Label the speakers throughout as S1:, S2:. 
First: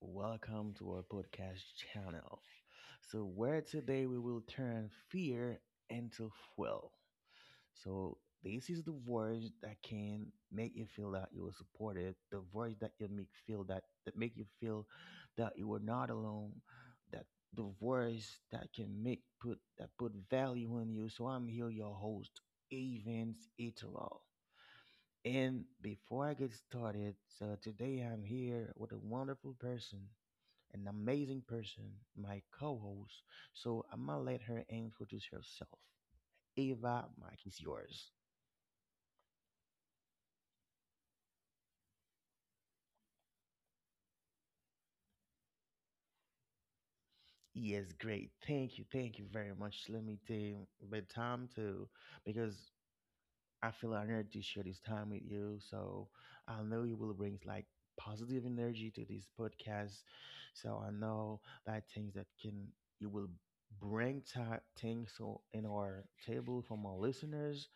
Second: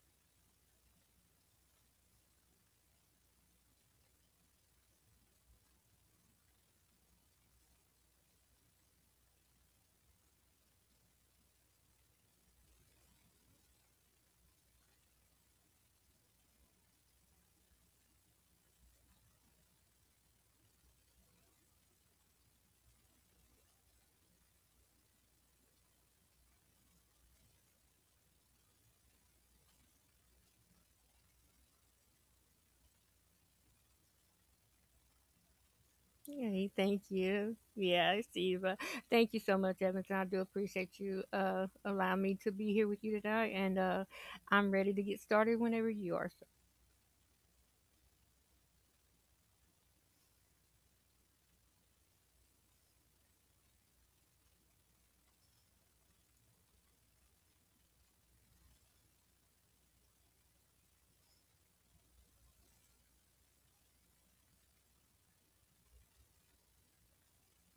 S1: welcome to our podcast channel. Where today we will turn fear into fuel. So, this is the words that can make you feel that you are supported, the words that you make feel that make you feel that you are not alone, that the words that can make put that put value in you. So, I'm here, your host, Evans Iteral. And before I get started, so today I'm here with a wonderful person, an amazing person, my co host. So I'm gonna let her introduce herself.
S2: Hey,
S1: Ava,
S2: thank
S1: Mike
S2: you.
S1: is
S2: Yeah,
S1: yours.
S2: I see. But thank you so much, Edmonton. I do appreciate you allowing me to be here with you tonight, and I'm ready to get started whenever you are. So,
S1: Yes, great. Thank you. Thank you very much. Let me take the time to, because I feel honored to share this time with you. So I know you will bring like positive energy to this podcast. So I know that things that can you will bring things so in our table from our listeners.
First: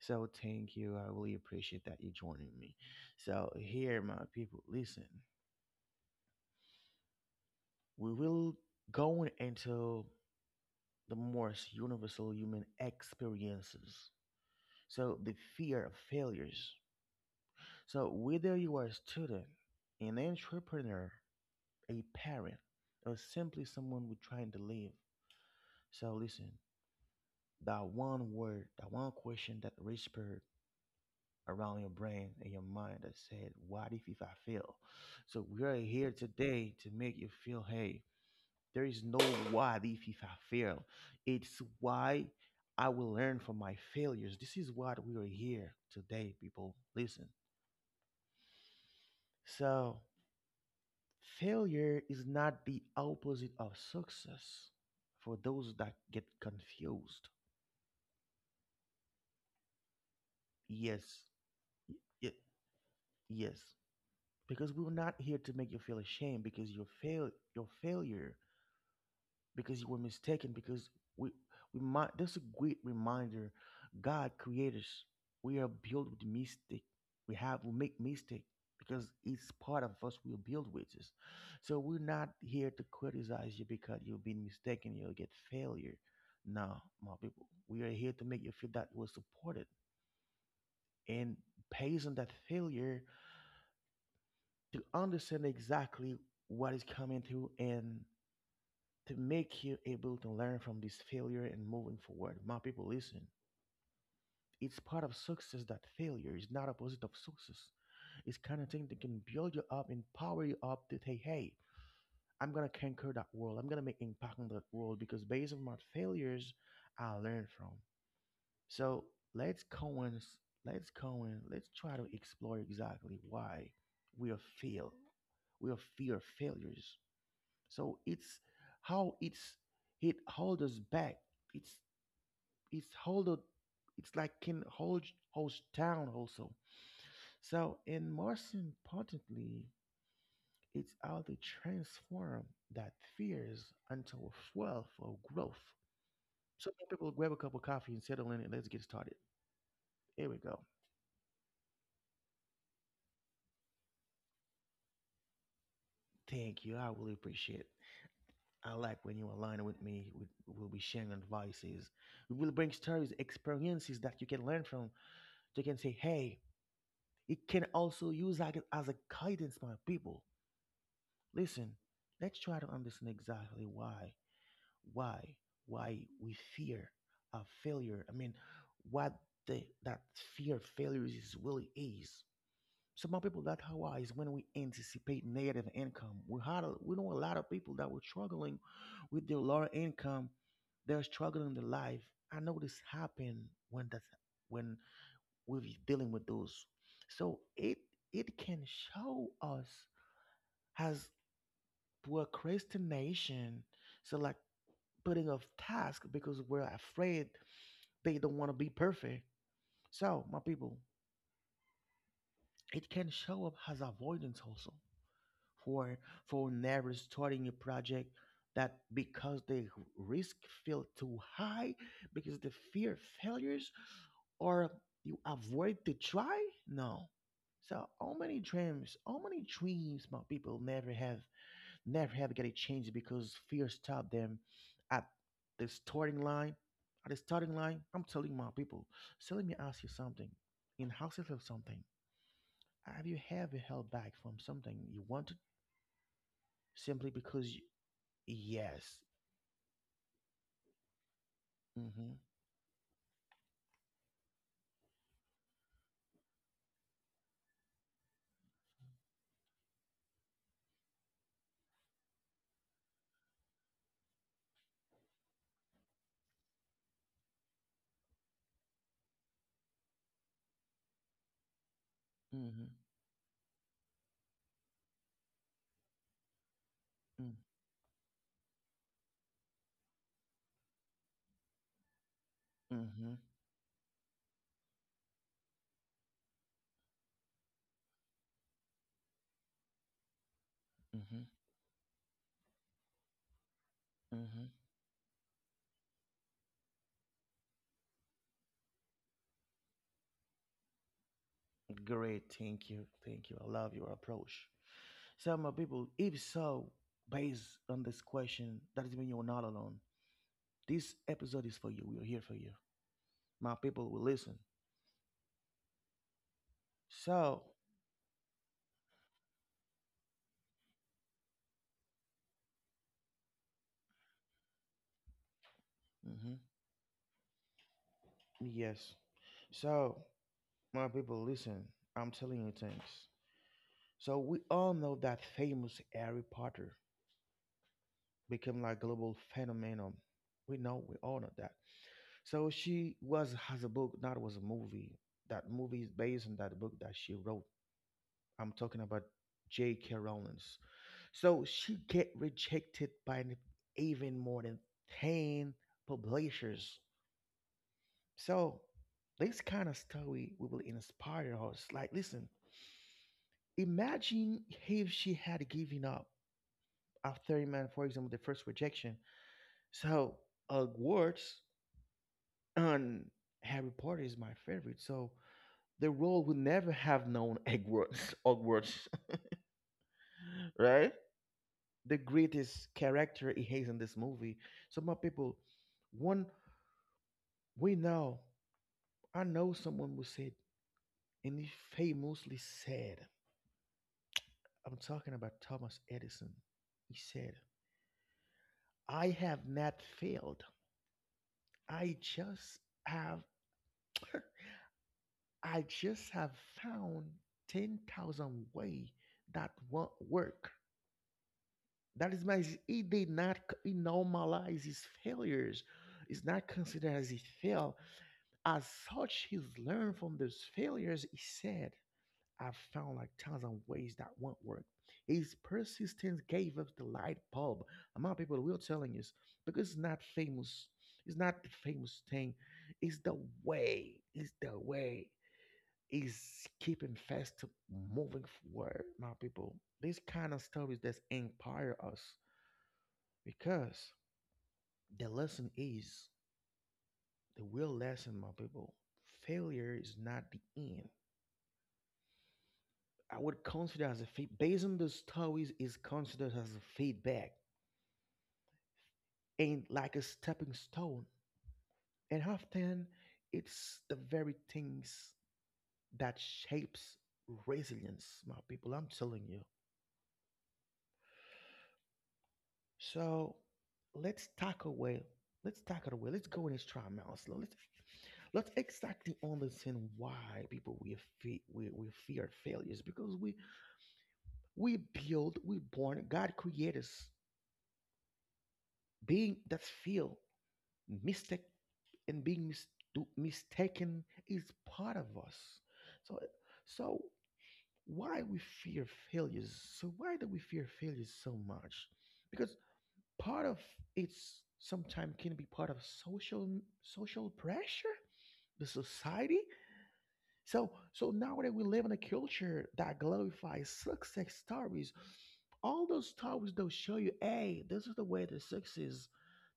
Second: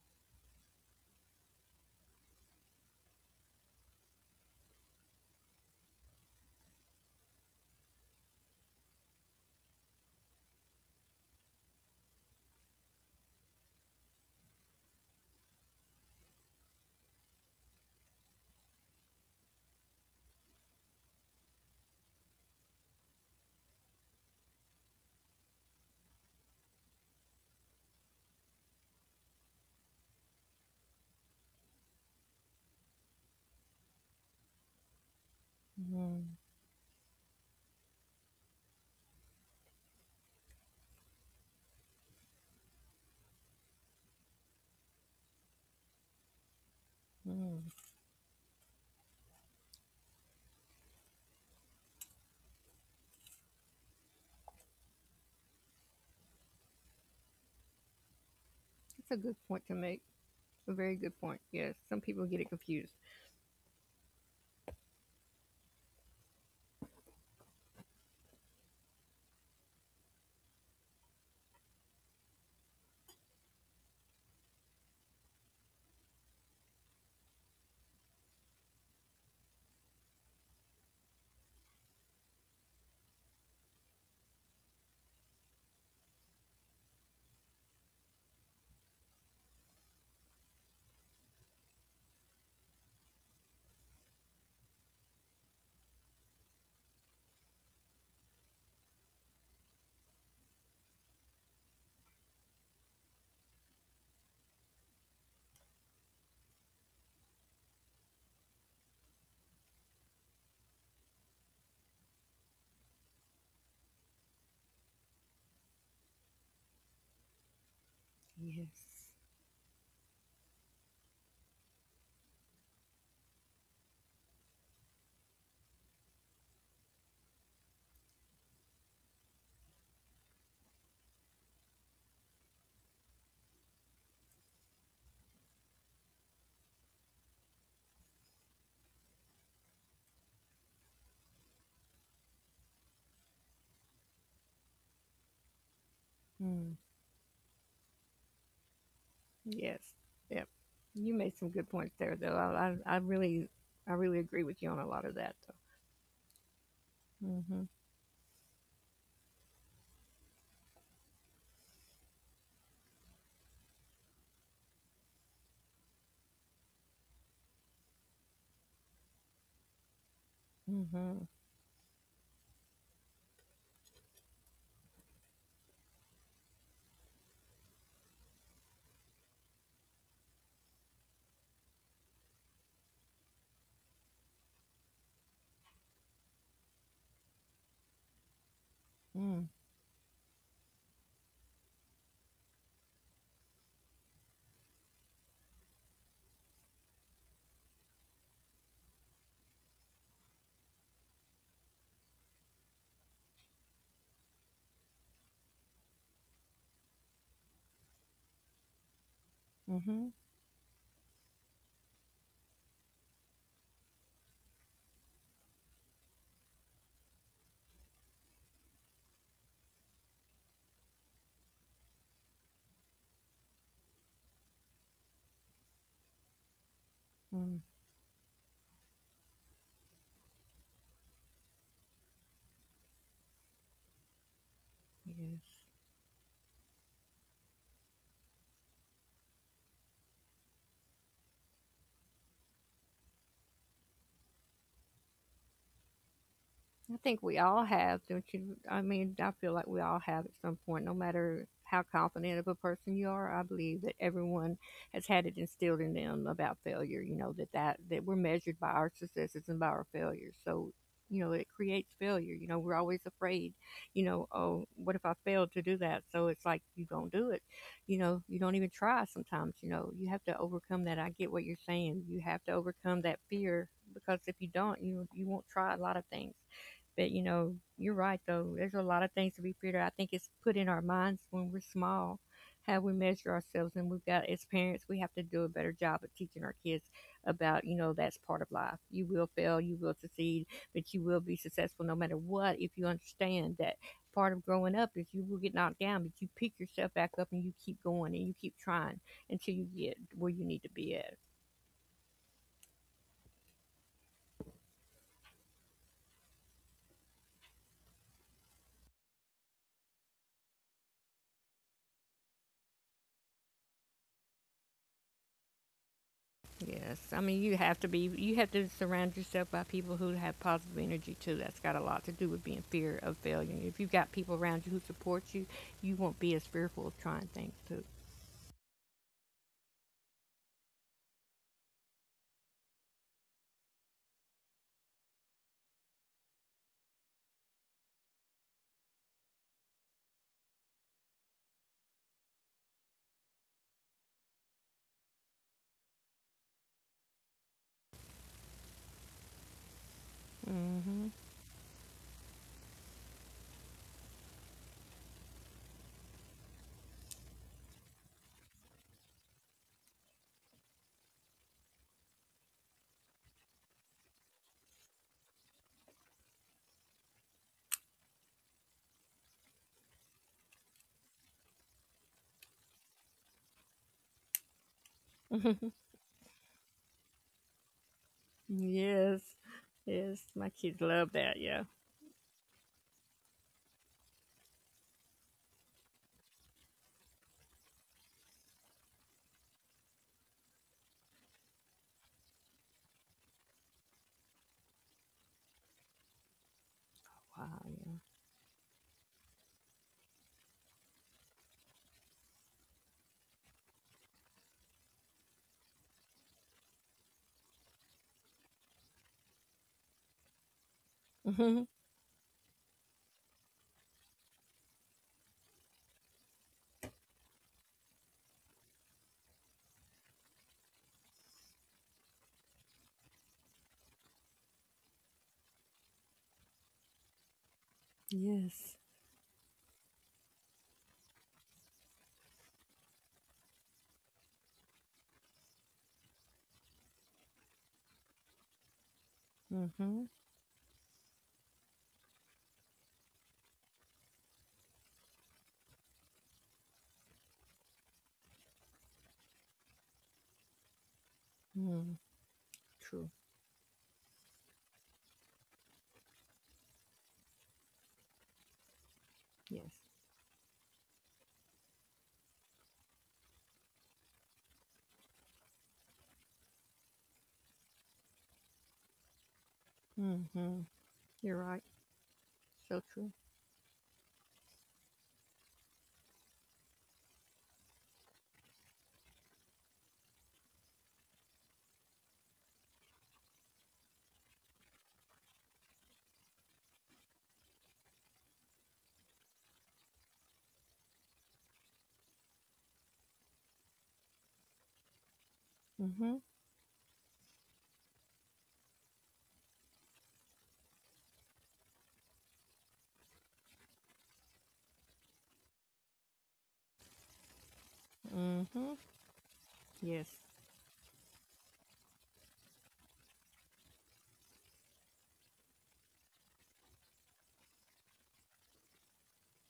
S1: So thank you. I really appreciate that you joining me. So here, my people, listen. We will go into the most universal human experiences. So the fear of failures. So, whether you are a student, an entrepreneur, a parent, or simply someone who's trying to live, so listen, that one word, that one question that whispered around your brain and your mind that said, what if I fail? So, we are here
S2: mm,
S1: today to make you feel, hey, there is no what if I fail. It's why I will learn from my failures. This is what we are here today, people. Listen.
S2: mm.
S1: So, failure is not the opposite of success for those that get confused.
S2: That's a good point to make. A very good
S1: Yes.
S2: point. Yes, some
S1: Y-
S2: people get it confused.
S1: Yes. Because we're not here to make you feel ashamed because your failure, because you were mistaken, because we we might, that's a great reminder. God created us. We are built with mistake. We have we make mistake because it's part of us. We're built with this. So we're not here to criticize you because you've been mistaken, you'll get failure. No, my people, we are here to make you feel that you we're supported, and based on that failure to understand exactly what is coming through, and to make you able to learn from this failure and moving forward. My people, listen. It's part of success that failure is not opposite of success. It's kind of thing that can build you up, empower you up to say, hey, I'm gonna conquer that world. I'm gonna make impact on that world because based on my failures, I learn from. So
S2: Yes.
S1: let's go and s- let's go and let's try to explore exactly why we are fail, we are fear failures. So it's how it hold us back. It's it's it's like can hold holds down also. So and most importantly, it's how they transform that fears into a fuel for growth. So
S2: Mm,
S1: many people grab a cup of coffee and settle in and let's get started.
S2: yes.
S1: Here we
S2: Yep.
S1: go.
S2: You made some good points there, though. I really, I really agree with you on a lot of that, though.
S1: Thank you. I really appreciate it.
S2: Mhm.
S1: I like when you align with me. We will be sharing advices. We will bring stories, experiences that you can learn from. You can say, hey, it can also use like it as a guidance for people.
S2: Mhm.
S1: Listen, let's try to understand exactly why, why we fear a failure. I mean, what that fear of failure is really is. Some of people that how are is when we anticipate negative income. We we know a lot of people that were struggling with their
S2: Mm.
S1: lower income. They're struggling in their life. I know this happened when that's when we're dealing with those. So it can show us as procrastination. So like putting off task because we're afraid they don't want to be perfect.
S2: Mhm.
S1: So my people, it can show up as avoidance also, for for never starting a project that because the risk feel too high because the fear of failures, or you avoid to try? No.
S2: Mm.
S1: So how many dreams my people never have get a chance because fear stopped them at
S2: Yes.
S1: the starting line. At the starting line, I'm telling my people. So let me ask you something. In houses of something, have you ever held back from something you wanted
S2: I
S1: simply
S2: think we
S1: because you,
S2: all have, don't you? I
S1: yes.
S2: mean, I feel like we all have at some point, no matter how
S1: Mm-hmm.
S2: confident of a person you are. I believe that everyone has had it instilled in them about failure. You know that that we're measured by our successes and by our failures. So, you know, it creates failure. You know, we're always afraid. You know, oh, what if I failed to do that? So it's like you don't do it. You know, you don't even try. Sometimes, you know, you have to overcome that. I get what you're saying. You have to
S1: Mm-hmm.
S2: overcome that fear because if you don't, you won't try a lot of things, but you know, you're right though. There's a lot of things to be figured out. I think it's put in our minds when we're small how we
S1: Mm-hmm.
S2: measure ourselves, and we've got, as parents, we have to do a better job of teaching our kids about, you know, that's part of life. You will fail, you will succeed, but you
S1: Mm-hmm.
S2: will be successful no matter what if you understand that part
S1: Mm-hmm.
S2: of growing up is you will get knocked down, but you pick yourself back up and you keep going and you keep trying until you get where you need to be at.
S1: Great. Thank you. Thank you. I love your approach. So, my people, if so, based on this question, that doesn't mean you're not alone. This episode is for you. We are here for you. My people will listen.
S2: Yes, I
S1: So,
S2: mean you have to be. You have to surround yourself by people who have positive energy too. That's got a lot to do with being fear of failure. If you've got people around you who support you, you won't be
S1: hmm,
S2: as fearful of trying things too.
S1: yes. So, my people, listen. I'm telling you things. So, we all know that famous Harry Potter became like global phenomenon. We all know that. So, she was has a book, not was a movie. That movie is based on that book that she wrote. I'm talking about J.K. Rowling.
S2: Hmm.
S1: So she get rejected by even more than 10 publishers. So this kind of story will inspire us. Like, listen, imagine if she had given up after, man, for example, the first rejection. So Hogwarts and Harry Potter is my favorite. So the world would never have known Hogwarts, Hogwarts,
S2: Yes, yes, my kids
S1: right?
S2: love that. Yeah.
S1: The greatest character he has in this movie. So my people, one. We know, I know someone who said, and he famously said, I'm talking about Thomas Edison. He said,
S2: Wow.
S1: I have not failed. I just have, I just have found 10,000 ways that won't work.
S2: Yeah. Hmm.
S1: That is my, he normalize his failures. It's not considered as he failed. As such, he's learned from those failures, he said. I've found like thousand ways that won't work. His persistence gave us the light bulb. Among people, we're
S2: Yes.
S1: telling you, because it's not famous. It's not the famous thing. It's the It's the way. It's keeping fast to moving forward. My people, these
S2: Hmm.
S1: kind of stories that inspire us because the lesson is the real lesson, my people. Failure is not the end.
S2: Mm, true.
S1: I would consider as a feed based on the stories is considered as a feedback and
S2: Yes.
S1: like a stepping stone. And often it's the very things that shapes resilience, my people. I'm telling you.
S2: Hmm. You're right. So true.
S1: So let's talk away. let's talk it away. Let's go in this try Maslow. Let's exactly understand why people we we fear failures because we build we born God created us, being that feel mistake, and mistaken is part of us. So,
S2: Hmm.
S1: so why we fear failures? So why do we fear failures so much? Because part of it's sometimes can be part of social pressure, the
S2: Hmm.
S1: society.
S2: Yes.
S1: So, so nowadays we live in a culture that glorifies success stories. All those stories they'll show you, hey, this is the way the success is.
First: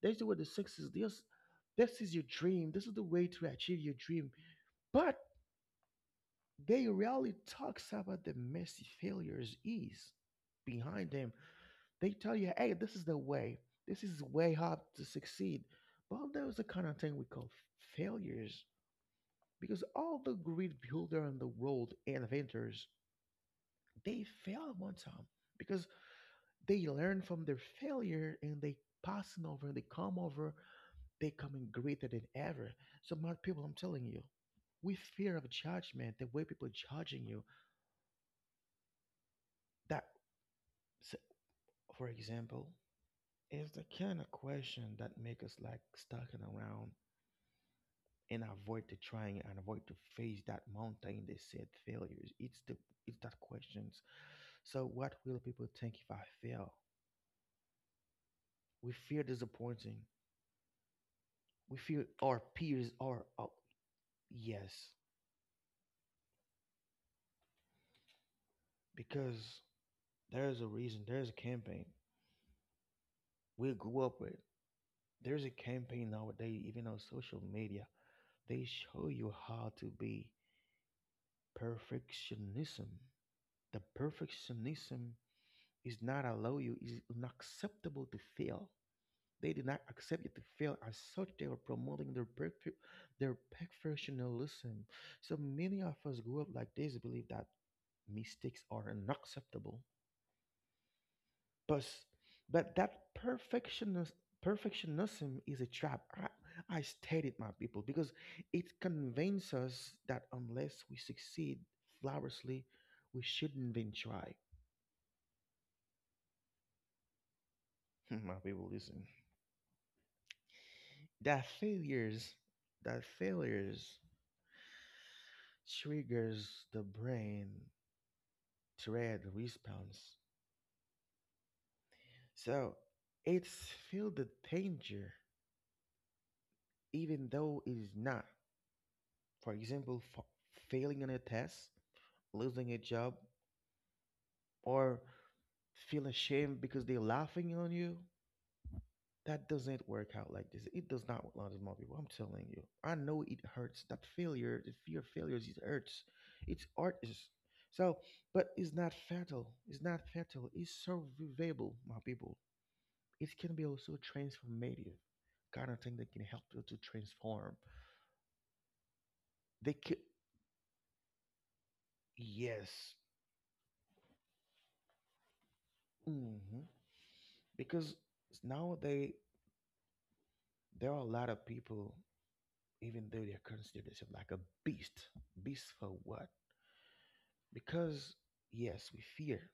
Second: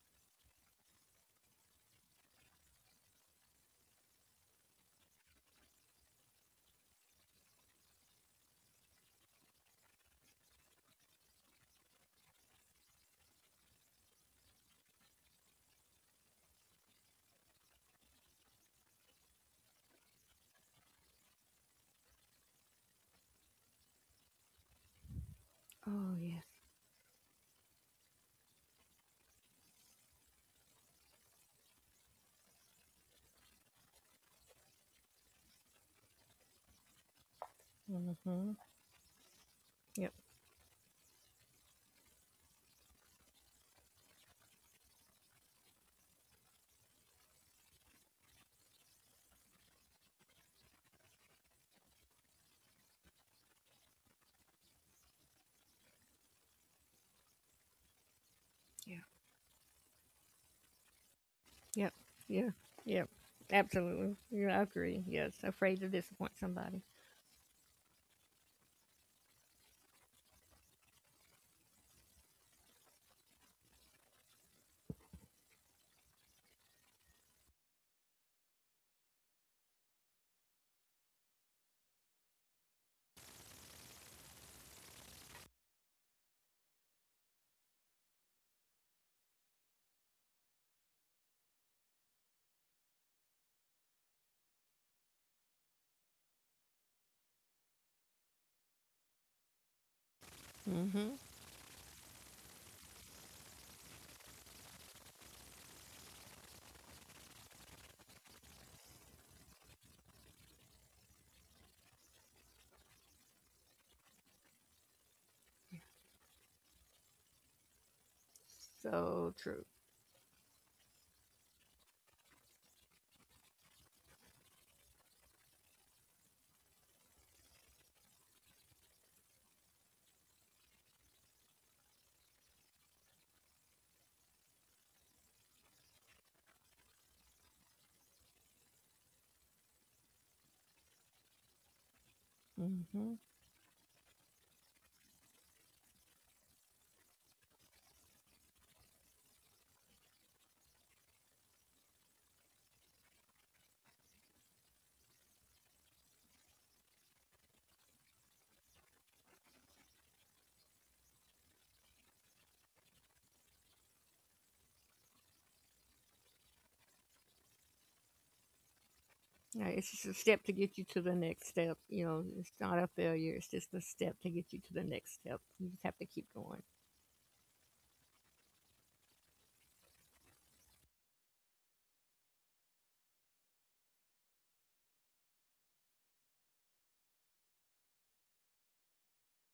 S1: This is the way the success is. This is your dream. This is the way to achieve your dream. But they rarely talks about the messy failures is behind them. They tell you, hey, this is the way. This is way up to succeed. But that the kind of thing we call failures, because all the great builder in the world and inventors they fail one time, because
S2: Oh yes.
S1: they learn from their failure and they passing over, they come over, they coming greater than ever. So my people, I'm telling you, we fear of judgment, the way people judging you
S2: Hmm.
S1: that
S2: Yep.
S1: s- for example, is the kind of question that make us like stuck in around and avoid to trying and avoid to face that mountain they said failures. It's that questions. So what will people think if I fail? We
S2: Yeah.
S1: fear disappointing, we
S2: Yep.
S1: feel our
S2: Yeah.
S1: peers
S2: Yep.
S1: are out.
S2: Absolutely. Yeah, I
S1: Yes,
S2: agree. Yes. Afraid to disappoint somebody.
S1: because there's a reason. There's a campaign we grew up with. There's a campaign nowadays, even on social media. They show you how to be perfectionism. The perfectionism is not allow you, is unacceptable to fail. They did not accept you to fail. As such, they were promoting their their perfectionism. So many of us grew up like this, believe that mistakes are unacceptable.
S2: Hmm.
S1: But but that perfectionist perfectionism is a trap. I state it, my people, because it convinces us that unless we succeed flawlessly, we shouldn't even try. My people, listen.
S2: So true.
S1: That failures, that failures triggers the brain thread response. So it's feel the danger, even though it is not. For example, fa failing on a test, losing a
S2: Hmm.
S1: job, or feel ashamed because they're laughing on you. That doesn't work out like this. It does not work out with more people. I'm telling you. I know it hurts. That failure, the fear of failures, it hurts. It's art is so, but it's not fatal. It's not fatal. It's survivable, my people. It can be also transformative, kind of thing that can help you to transform.
S2: Yeah,
S1: They
S2: it's
S1: can,
S2: just a step to get you to the next step. You know, it's not a
S1: yes.
S2: failure. It's just a step to get you to the next step. You just have to keep
S1: Hmm,
S2: going.
S1: because now they, there are a lot of people, even though they are considered themselves like a beast. Beast for what? Because yes, we fear.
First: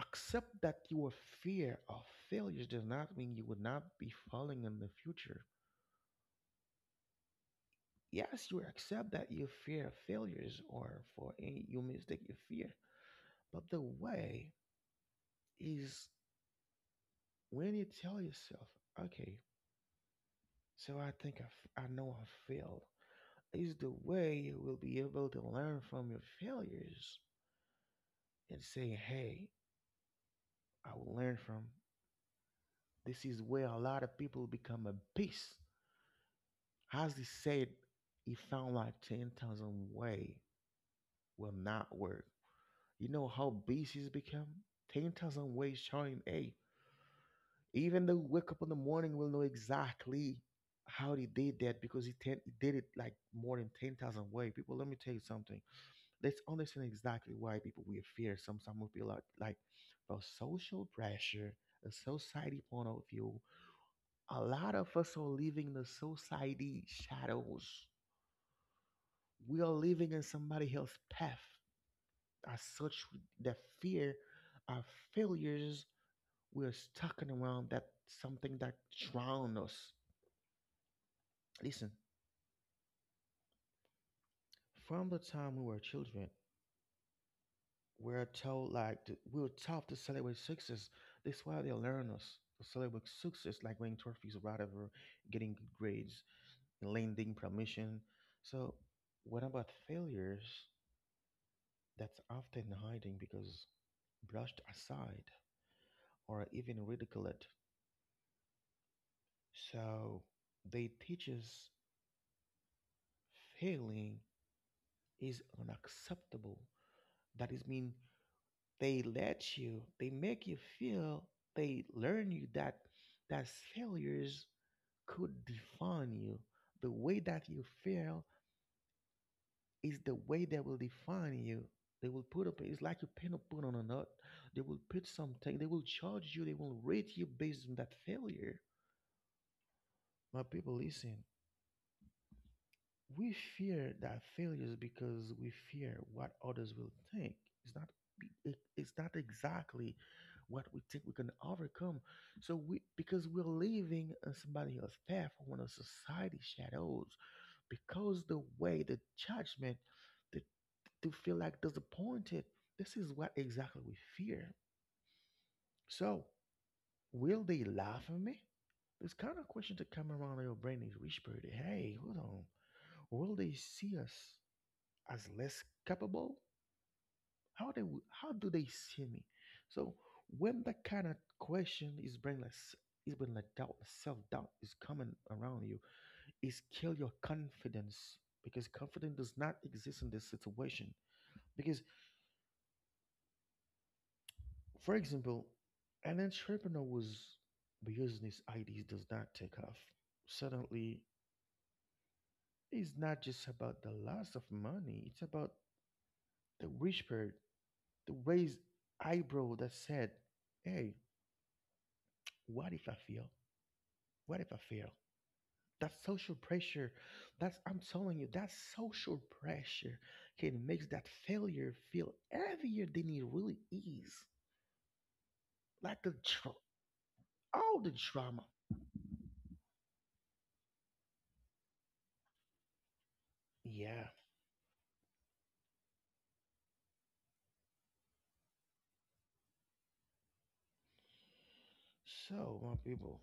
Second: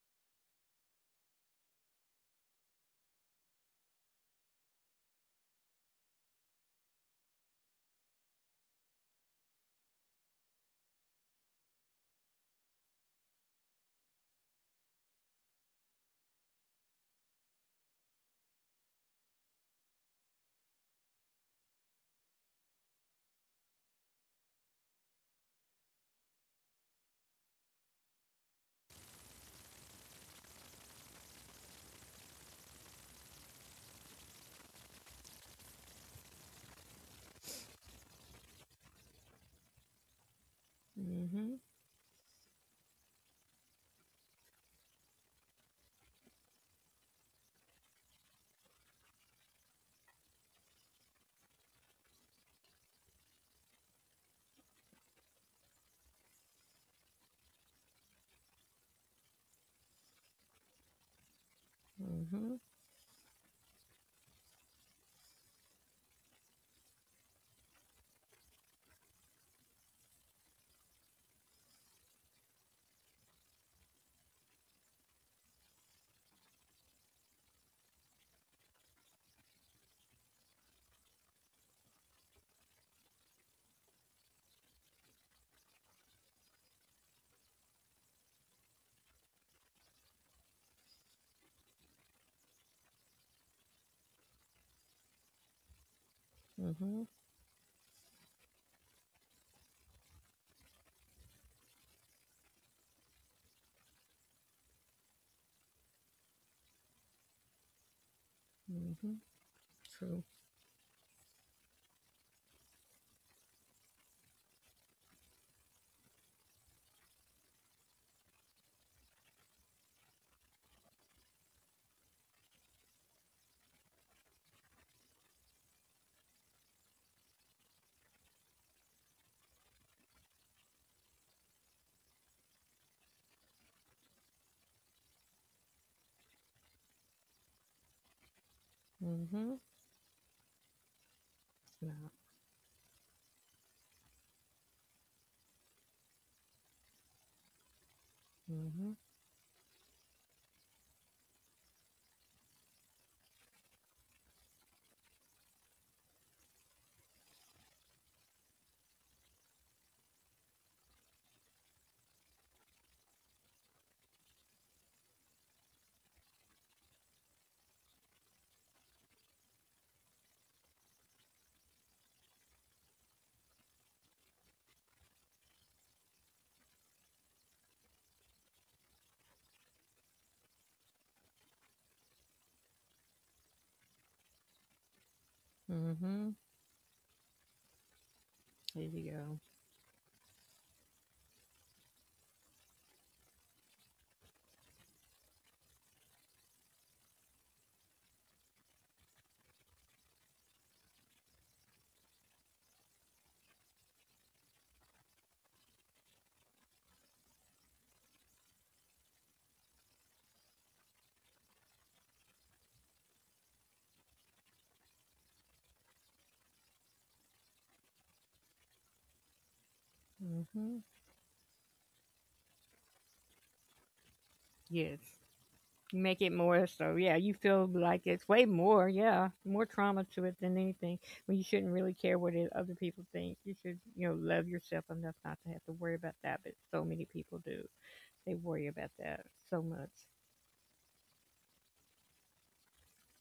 S1: Accept that your fear of failures does not mean you would not be falling in the future. Yes, you accept that you fear failures or for any you mistake you fear. But the way is, when you tell yourself, okay, so I know I failed, is the way you will be able to learn from your failures and say, hey, I will learn from. This is where a lot of people become a beast. As he said, he found like 10,000 ways will
S2: Mm-hmm.
S1: not work. You know how beasts become? 10,000 ways showing, hey, even though you wake up in the morning, will know exactly how he did that, because he, ten, he did it like more than 10,000 ways. People, let me tell you something. Let's understand exactly why people will fear. Some will be like for social pressure, a
S2: Mm-hmm.
S1: society point of view. A lot of us are living in the society shadows. We are living in somebody else's path. As such, the fear of failures. We are stuck around that, something that drown us. Listen, from the time we were children, we're told we're taught to celebrate success. That's why they learn us to celebrate success, like winning trophies, whatever, getting good grades,
S2: Mm-hmm.
S1: landing promotion. So, what about failures? That's often hiding because brushed aside or even ridiculed.
S2: Mm-hmm.
S1: So
S2: True.
S1: they teach us failing is unacceptable. That is mean they let you, they make you feel, they learn you that that failures could define you. The way that you fail is the way they will define you. They will put up, it's like you pin a put on a nut, they will put something, they will charge you, they will rate you based on that failure.
S2: Mm-hmm.
S1: My people, listen.
S2: Yeah.
S1: We fear that failures because we fear what others will think. It's not, it's
S2: Mm-hmm.
S1: not exactly what we think we can overcome. So we, because we're living on somebody else's path, when a society shadows, because the way the judgment, the, to feel like disappointed. This is what exactly we fear. So, will they laugh at me? This kind of question to come around your brain is whispered, hey, hold on. Will they see us as less capable? How do they see me? So when that kind of question is bring less, is when like doubt, self doubt is coming around you,
S2: Mm-hmm.
S1: is kill your confidence, because
S2: There you
S1: confidence does
S2: go.
S1: not exist in this situation. Because for example, an entrepreneur whose business ideas does not take off. Suddenly, it's not just about the loss of money; it's about the whisper, the raised eyebrow that said, "Hey, what if I fail? What if I fail? That social pressure, that's, I'm telling you, that social pressure can
S2: Mm-hmm.
S1: make that failure feel heavier than it really is.
S2: Yes.
S1: Like the
S2: Make it
S1: tr-
S2: more, so yeah, you feel
S1: all the
S2: like it's
S1: drama.
S2: way more, yeah, more trauma to it than anything when you shouldn't really care what it, other people think. You should,
S1: Yeah.
S2: you know, love yourself enough not to have to worry about that, but so many people do. They worry about that so much.
S1: So my people,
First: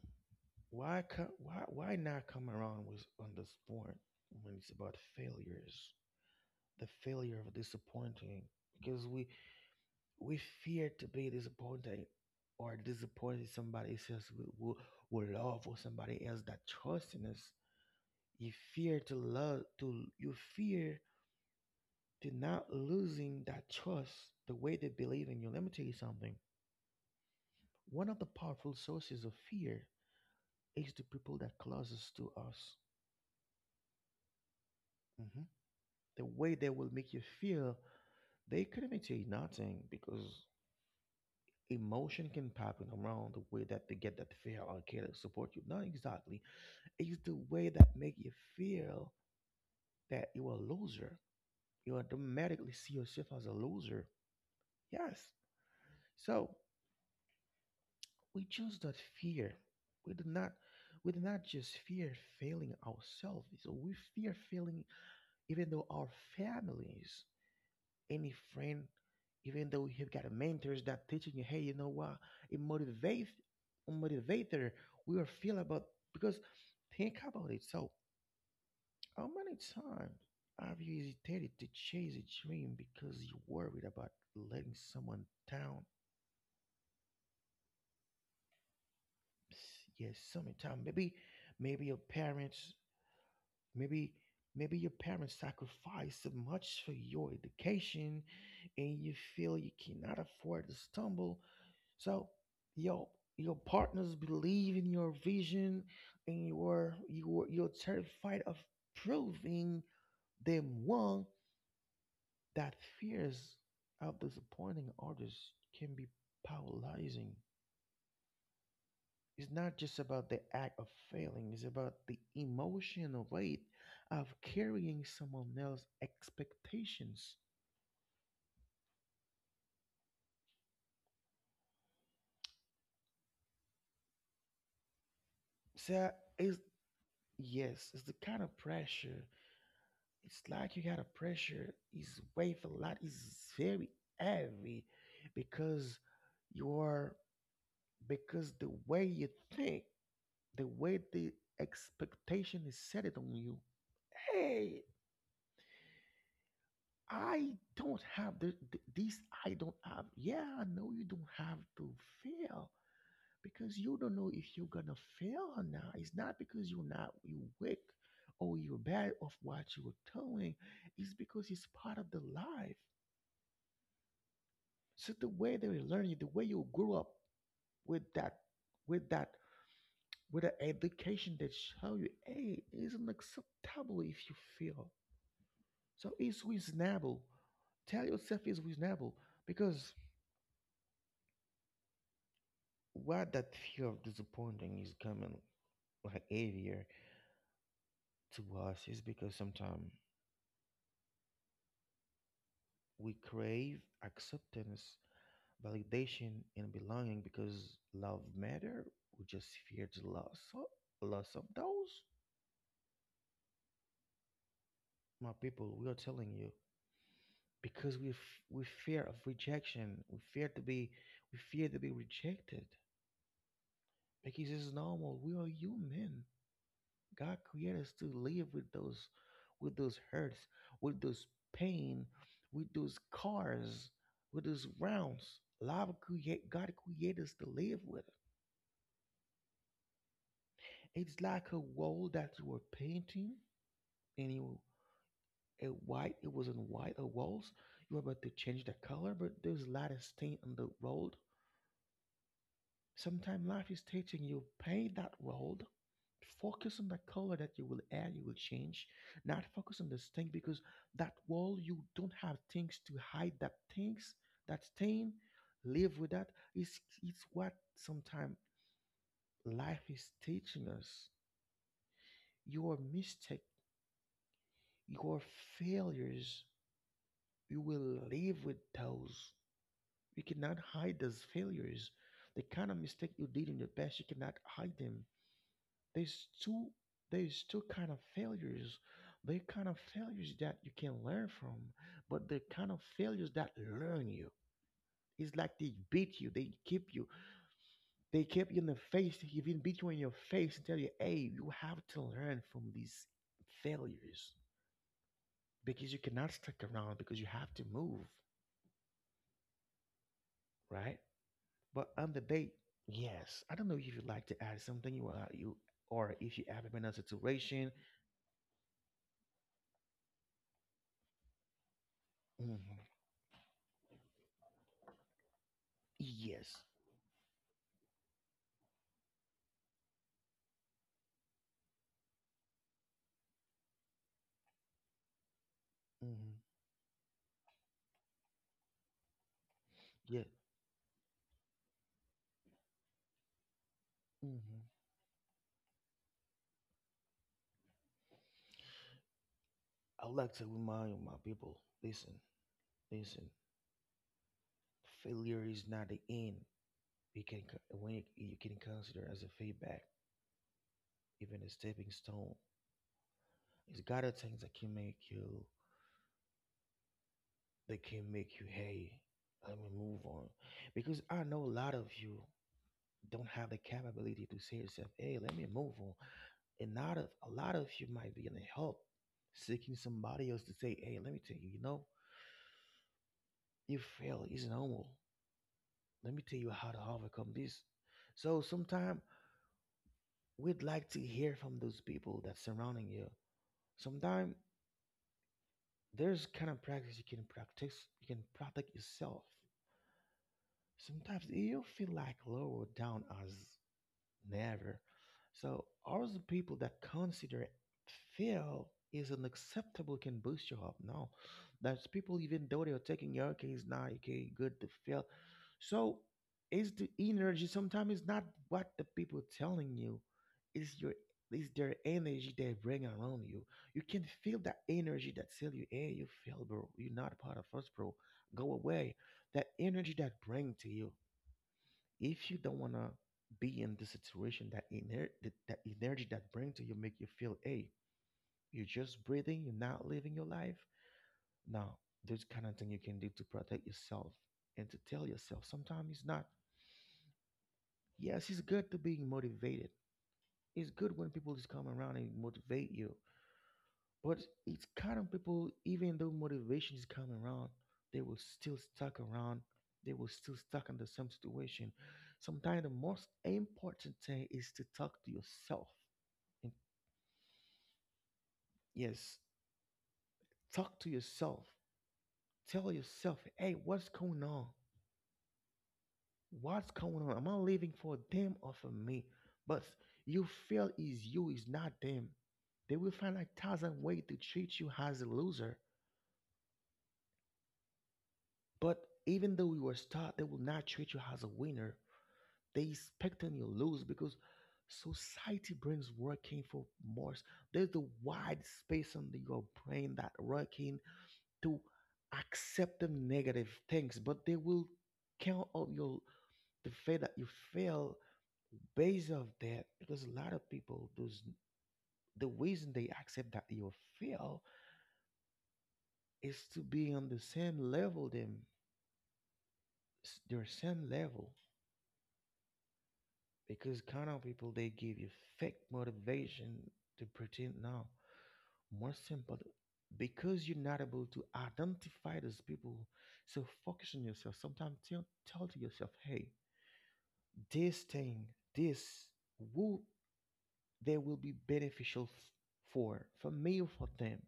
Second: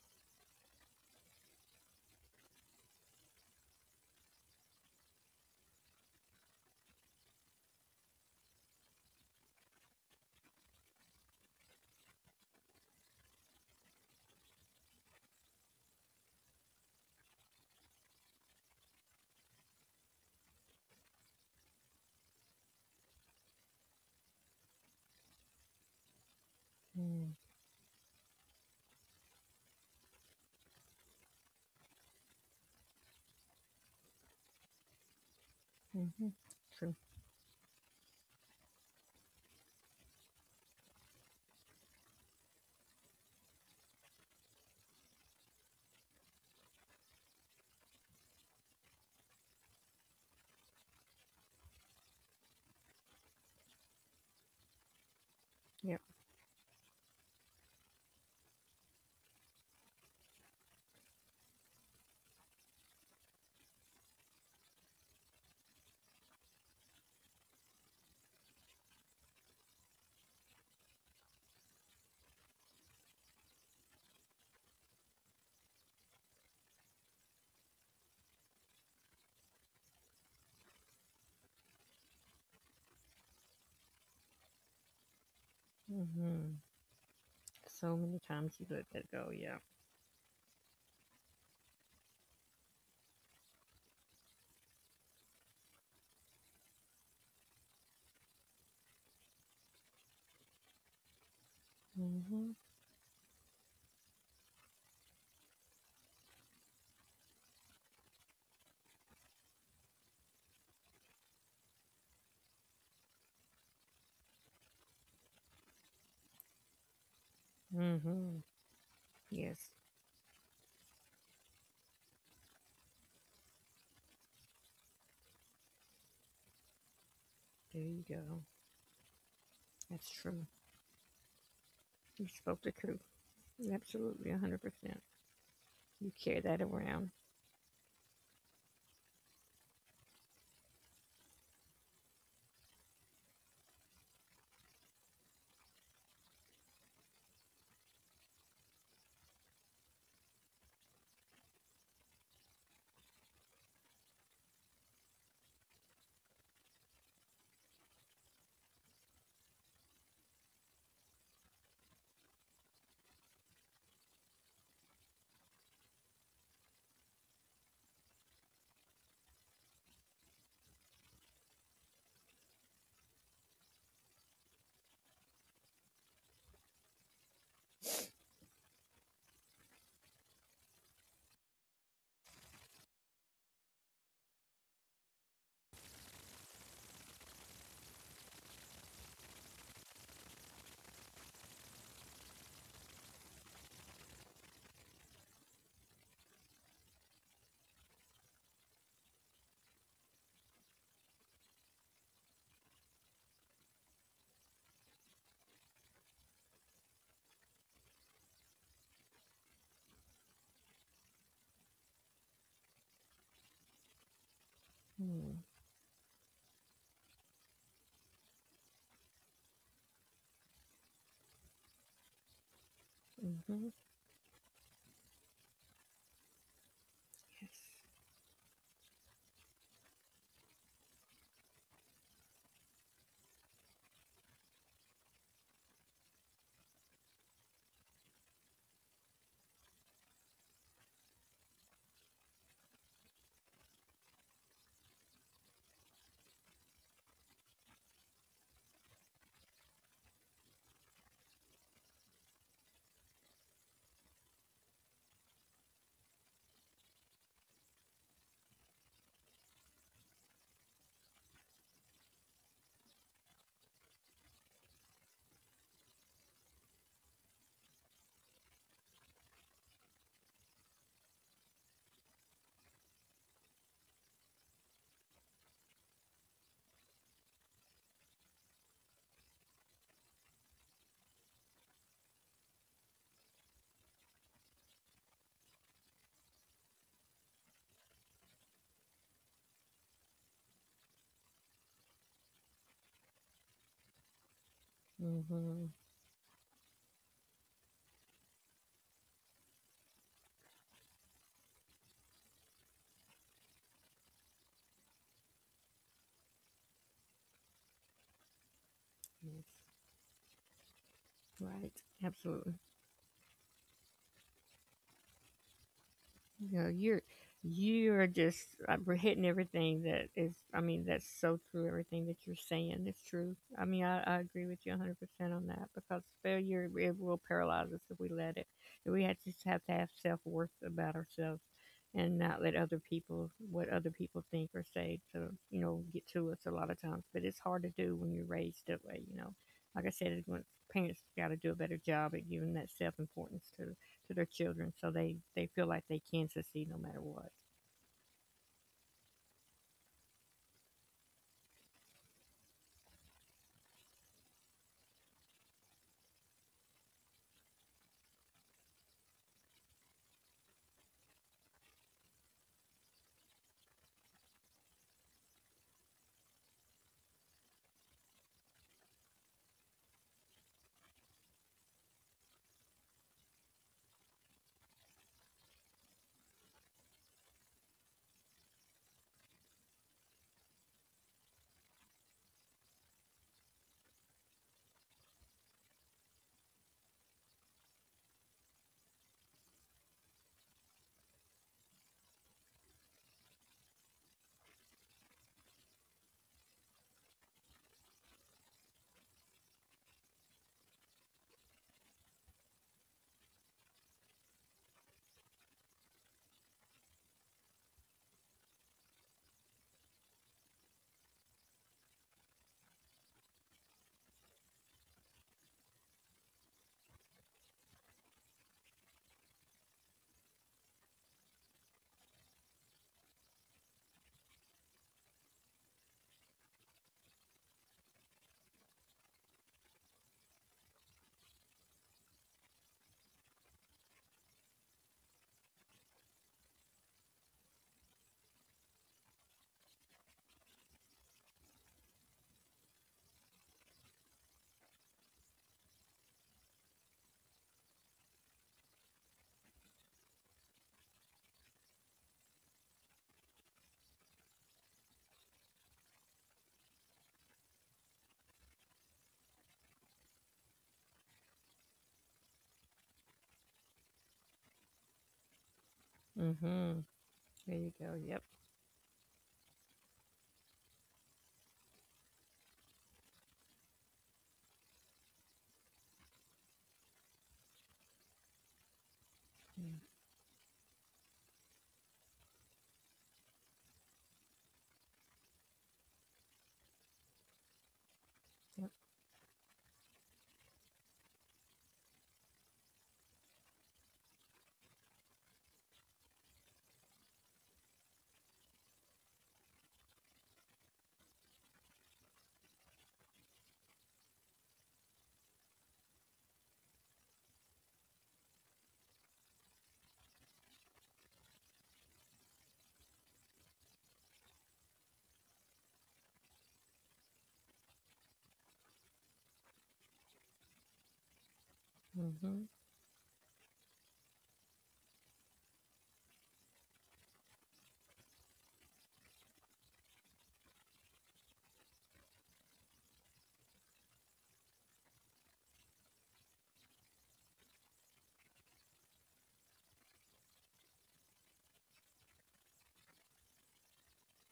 S1: why co- why not come around with on this point when it's about failures? The failure of disappointing. Because we fear to be disappointed, or disappointed somebody else we love, or somebody else that trusts in us. You fear to not losing that trust, the way they believe in you. Let me tell you something.
S2: Mm,
S1: One of the powerful sources of fear is the people that closest to us. Hmm. The
S2: mm-hmm.
S1: way they will
S2: True.
S1: make you feel, they couldn't tell you nothing, because emotion can pop in around the way that they get that fear or care to support you. Not exactly. It's the way that make you feel that you're a loser. You automatically see yourself as a loser. Yes.
S2: Yep.
S1: So we choose that fear. We do not we do not just fear failing ourselves. So we fear failing even though our families, any friend, even though you've got mentors that teaching you, hey, you know what? It motivates, motivator, we will feel about, because think about it. So, how many times have you hesitated to chase a dream because you worried about letting someone down?
S2: Mm-hmm. So many times you let that go, yeah.
S1: Yes, sometimes maybe, maybe your parents, maybe, maybe your parents sacrificed so much for your education, and you feel you cannot afford to stumble. So
S2: Mm-hmm.
S1: your your partners believe in your vision, and you're terrified of proving them wrong. That fears of disappointing others can be paralyzing.
S2: Mm-hmm.
S1: It's
S2: Yes.
S1: not just about the act of failing, it's about the emotional weight of carrying someone else's expectations.
S2: There you go. That's true. You spoke the truth. Absolutely 100%.
S1: So
S2: You carry
S1: it's,
S2: that around.
S1: yes, it's the kind of pressure. It's like you got a pressure is weight a lot, is very heavy, because you are, because the way you think, the way the expectation is set it on you, hey, I don't have the, this. I don't have. Yeah, I know you don't have to fail, because you don't know if you're gonna fail or not. It's not because you're not you weak or you're bad of what you were doing. It's because it's part of the life. So the way they learn you, the way you grew up with that, with that, with the education that show you, hey, it's unacceptable if you fail. So it's reasonable. Tell yourself it's reasonable, because why that fear of disappointing is coming like heavier to us is because sometimes we crave acceptance, validation, and belonging, because love matter. We just fear the loss of those.
S2: Mm-hmm.
S1: My people, we are telling you, because we fear of rejection. We fear to be rejected,
S2: Mm-hmm.
S1: because it's normal. We are human. God
S2: Yes.
S1: created us to live with those, with those hurts, with those pain, with those cars, with those rounds. Love create, God created us to live with. It's like a wall that you were painting, and you, a white, it was in white a walls. You were about to change the color, but there's a lot of stain on the wall. Sometimes life is teaching you paint that world. Focus on the color that you will add, you will change. Not focus on the stain, because that world you don't have things to hide. That things, that stain, live with that. It's what sometimes life is teaching us. Your mistake, your failures, you will live with those. You cannot hide those failures. The kind of mistake you did in the past, you cannot hide them. There's two there's two kind of failures. They kind of failures that you can learn from, but the kind of failures that learn you. It's like they
S2: Hmm.
S1: beat you, they keep you, they keep you in the face, they even beat you in your face and tell you, hey, you have to learn from these failures, because you cannot stick around, because you have to move,
S2: Yes.
S1: right?
S2: Right.
S1: But on the day,
S2: Absolutely.
S1: yes, I don't know if you'd like to add something, you are you, or if you
S2: You know,
S1: ever been in a
S2: you're
S1: situation.
S2: you're just we're hitting everything that is. I mean, that's so true. Everything that you're
S1: Mhm.
S2: saying is true. I mean, I agree with you 100% on that because
S1: Yes.
S2: failure, it will paralyze us if we let it. We have just have to have self worth about ourselves and not let other people, what other people think or say to, you know, get to us
S1: Hmm.
S2: a lot of times. But it's hard to do when you're raised that way. You know, like I said, it's when parents got to do a better job at giving that self importance to their
S1: Mhm.
S2: children so they feel like they can succeed no matter what.
S1: I like to remind my people: listen, listen. Failure is not the end. You can co- when You can consider as a feedback, even a stepping stone. It's got the things that can make you hey, let me move on, because I know a lot of you don't have the capability to say yourself, hey, let me move on. And not of a lot of you might be in a help, seeking somebody else to say, hey, let me tell you, you know, you fail, is normal. Let me tell you how to overcome this. So sometimes we'd like to hear from those people that's surrounding you. Sometimes there's kind of practice you can practice, you can practice yourself. Sometimes you feel like lower down as never. So, are the people that consider fail is unacceptable can boost you up? No, that's people even though they are taking your okay, it's not okay, good to fail. So, is the energy, sometimes it's not what the people telling you, is your, is their energy they bring around you. You can feel that energy that tell you, hey, you fail, bro. You're not part of us, bro. Go away. That energy that bring to you, if you don't want to be in the situation, that that energy that bring to you make you feel, hey, you're just breathing, you're not living your life now. There's kind of thing you can do to protect yourself, and to tell yourself sometimes it's not, yes, it's good to be motivated, it's good when people just come around and motivate you. But it's kind of people, even though motivation is coming around, they will still stuck around. They will still stuck in the same situation. Sometimes the most important thing is to talk to yourself. And
S2: Mm-hmm. There you go. Yep.
S1: yes, talk to yourself. Tell yourself, hey, what's going on? What's going on? Am I living for them or for me? But
S2: Yeah,
S1: you feel is you, is not them. They will find a thousand ways to treat you as a loser.
S2: yep.
S1: But even though you are a star, they will not treat you as a winner. They expecting you lose because society brains working for more. There's the wide space on your brain that working to accept the negative things, but they will count up your the fact that you fail based of that because a lot of people those the reason they accept that you fail is to be on the same level them their same level
S2: Mm-hmm.
S1: because kind of people they give you fake motivation to pretend now more simple because you're not able to identify those people. So focus on yourself sometimes tell to yourself, hey, this thing, this will, they will be beneficial for me or for them.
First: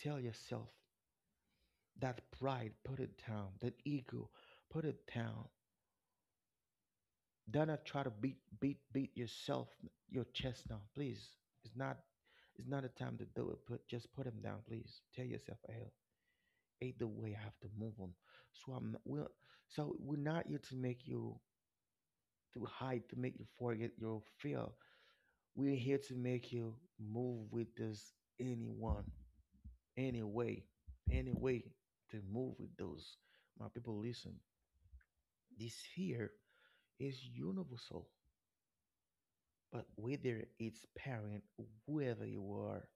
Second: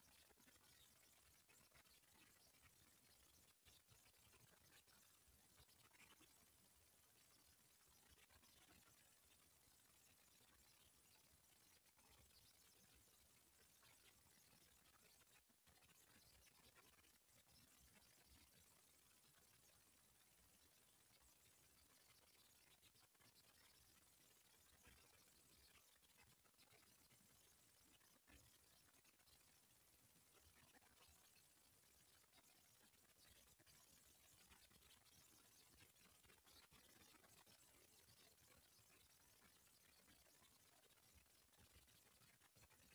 S1: Tell yourself that pride, put it down, that ego, put it down. Donna, try to beat yourself your chest now, please. It's not it's not a time to do it. Put, just put him down, please. Tell yourself, hey, either way, I have to move on. So I'm not, we're, so we're not here to make you to hide, to make you forget your fear. We're here to make you move with this, anyone, any way, any way to move with those. My people, listen. This fear is universal. But whether it's parent, whoever you are,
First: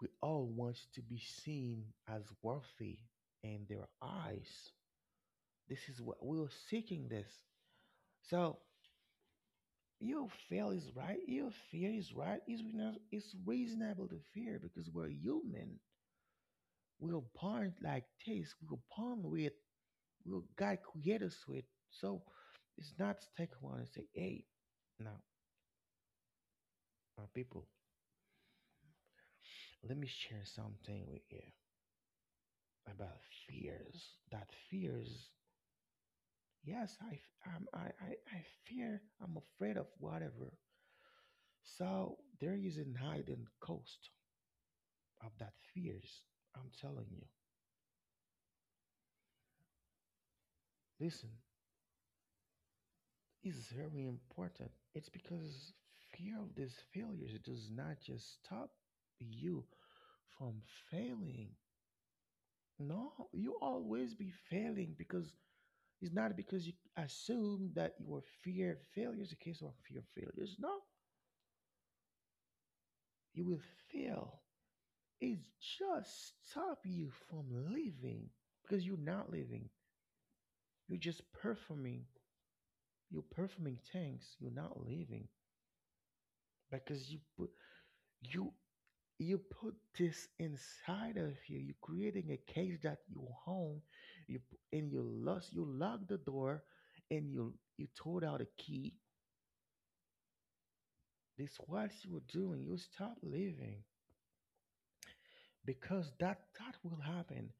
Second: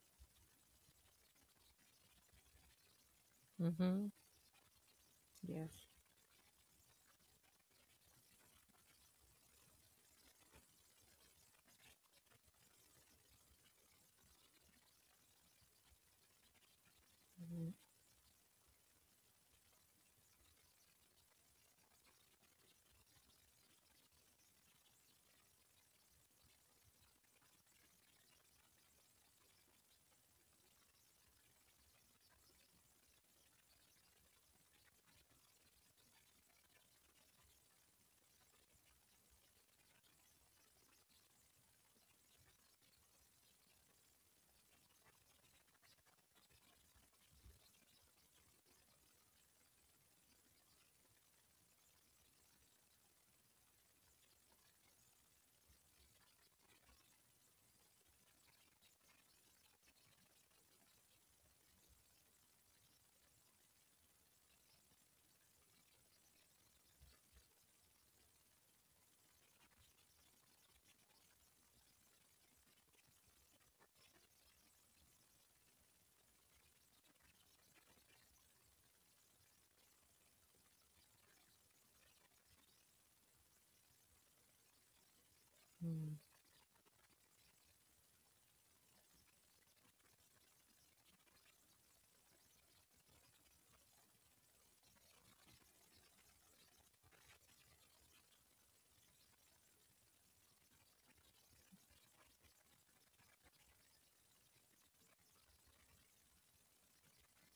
S1: we all want to be seen as worthy in their
S2: Mm-hmm.
S1: eyes.
S2: Yes.
S1: This is what we're seeking, this. So your fear is right, it's, it's reasonable to fear because we're human. We're
S2: Mm-hmm.
S1: born like this, we're born with, we're God created us with. So it's not stick one and say, hey, now, my people, let me share something with you about fears. That fears, yes, I, f- I'm, I fear, I'm afraid of whatever. So there is a hidden cost of that fears. I'm telling you. Listen, it's very important. It's because fear of these failures does not just stop you from failing. No, you always be failing because it's not because you assume that your fear failure is a case of fear failures. No, you will fail. It just stop you from living because you're not living. You're just performing. You're performing things. You're not living
S2: All
S1: because you you put this inside of you. You're creating a cage that you own. And you lost. You lock the door, and you tore out a key. That's what you were doing. You stop living, because that will happen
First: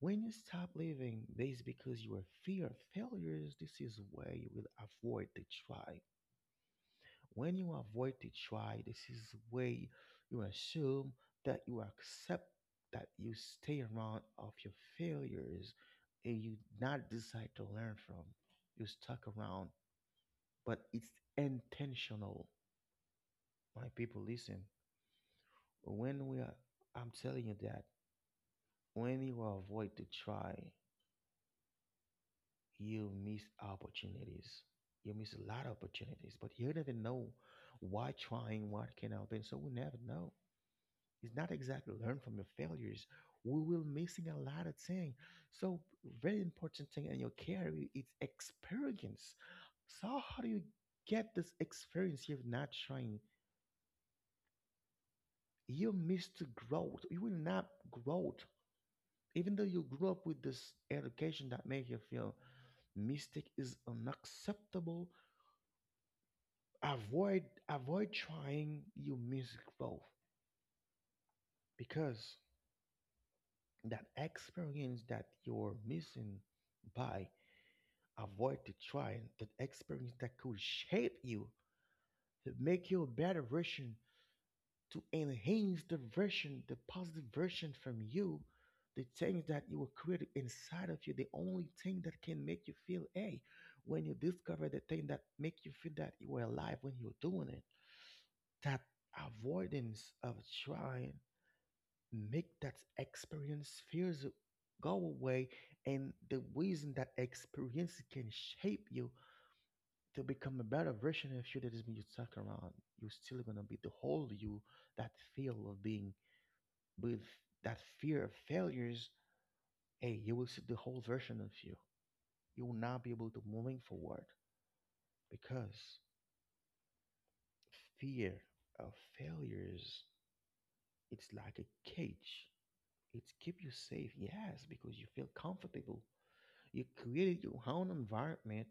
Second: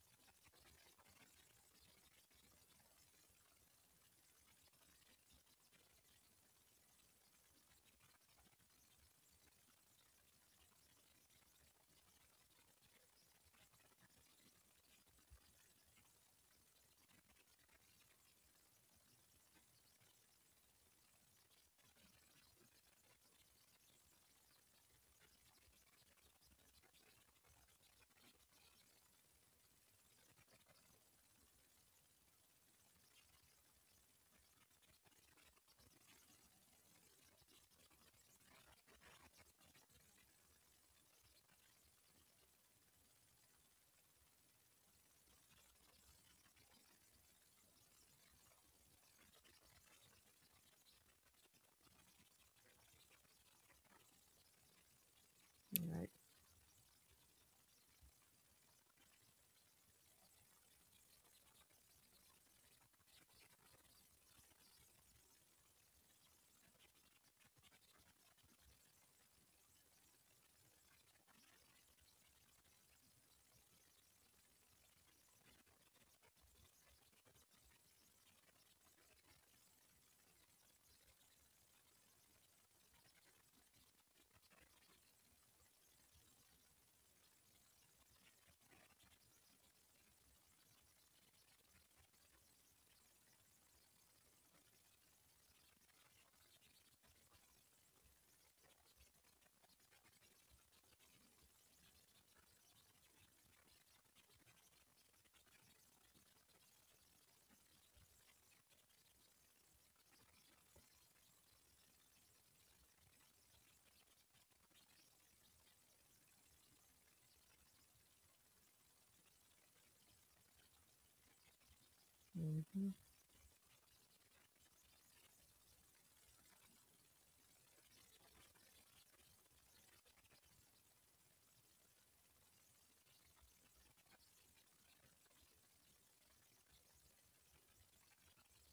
S1: when you stop living this, because you are fear of failures. This is where you will avoid to try. When you avoid to try, this is where you assume that you accept that you stay around of your failures and you not decide to learn from. You stuck around, but it's intentional. My people, listen, when we are, I'm telling you that when you avoid to try you miss opportunities. You miss a lot of opportunities, but you never know why trying what can happen. So we never know. It's not exactly learn from your failures. We will missing a lot of things. So very important thing in your career is experience. So how do you get this experience if not trying? You
S2: right.
S1: missed growth. You will not grow. Even though you grew up with this education that make you feel mistake is unacceptable, avoid avoid trying your music both, because that experience that you're missing by avoid to try, that experience that could shape you to make you a better version, to enhance the version, the positive version from you, the things that you were created inside of you, the only thing that can make you feel a, when you discover the thing that make you feel that you were alive when you're doing it, that avoidance of trying make that experience fears go away. And the reason that experience can shape you to become a better version of you, that is when you talk around, you're still gonna be the whole you, that feel of being with that fear of failures, hey, you will see the whole version of you. You will
S2: Mm-hmm.
S1: not be able to moving forward because fear of failures, it's like a cage. It keep you safe, yes, because you feel comfortable. You created your own environment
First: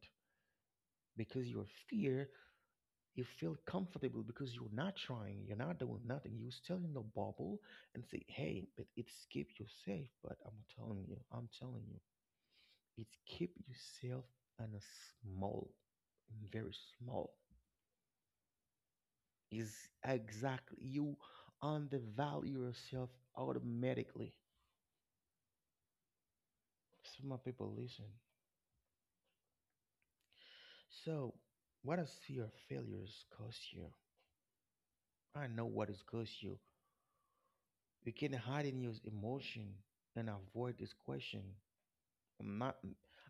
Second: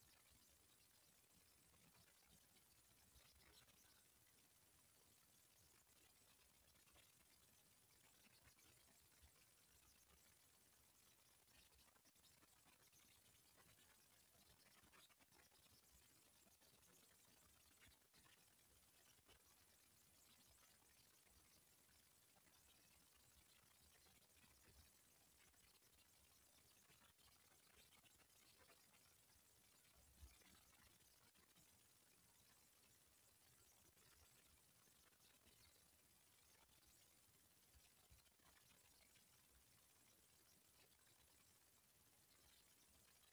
S1: because your fear. You feel comfortable because you're not trying. You're not doing nothing. You're still in the bubble and say, "Hey, but it's keep you safe." But I'm telling you, it's keep yourself in a small, very small. Is exactly you undervalue yourself automatically. Some of people listen. So, what does fear of failures cost you? I know what it costs you. You can hide in your emotion and avoid this question. I'm not.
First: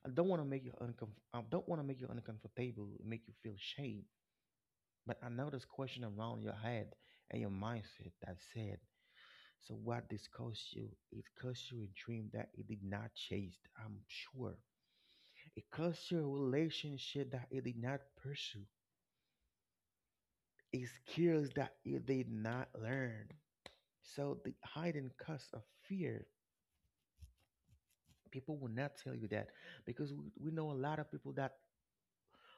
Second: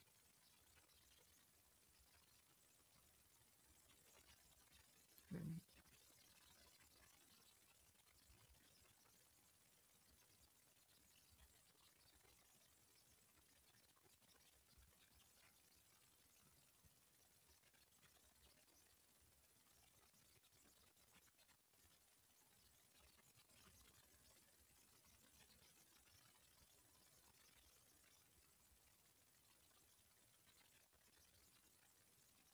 S1: I don't want to make you uncomfortable, make you feel shame. But I
S2: Right.
S1: know this question around your head and your mindset that said, "So what this cost you? It cost you a dream that it did not chase. I'm sure. It cost you a relationship that it did not pursue. It skills that it did not learn. So the hidden cost of fear, people will not tell you that because we know a lot of people that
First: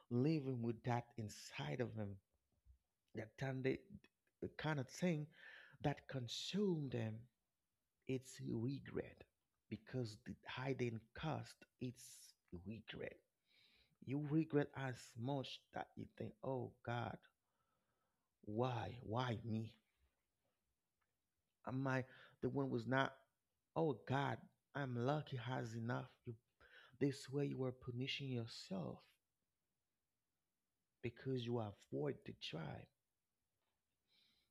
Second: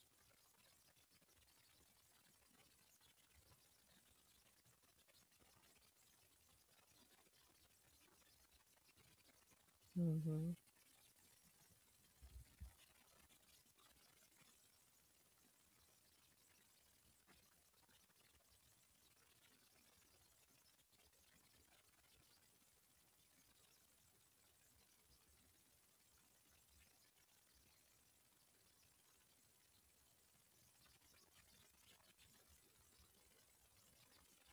S1: living with that inside of them, that kind of, the kind of thing that consume them. It's regret, because the
S2: Mm-hmm.
S1: hiding cost it's regret. You regret as much that you think, oh God, why me? Am I the one was not? Oh God, I'm lucky has enough. You, this way you are punishing yourself because you avoid the tribe.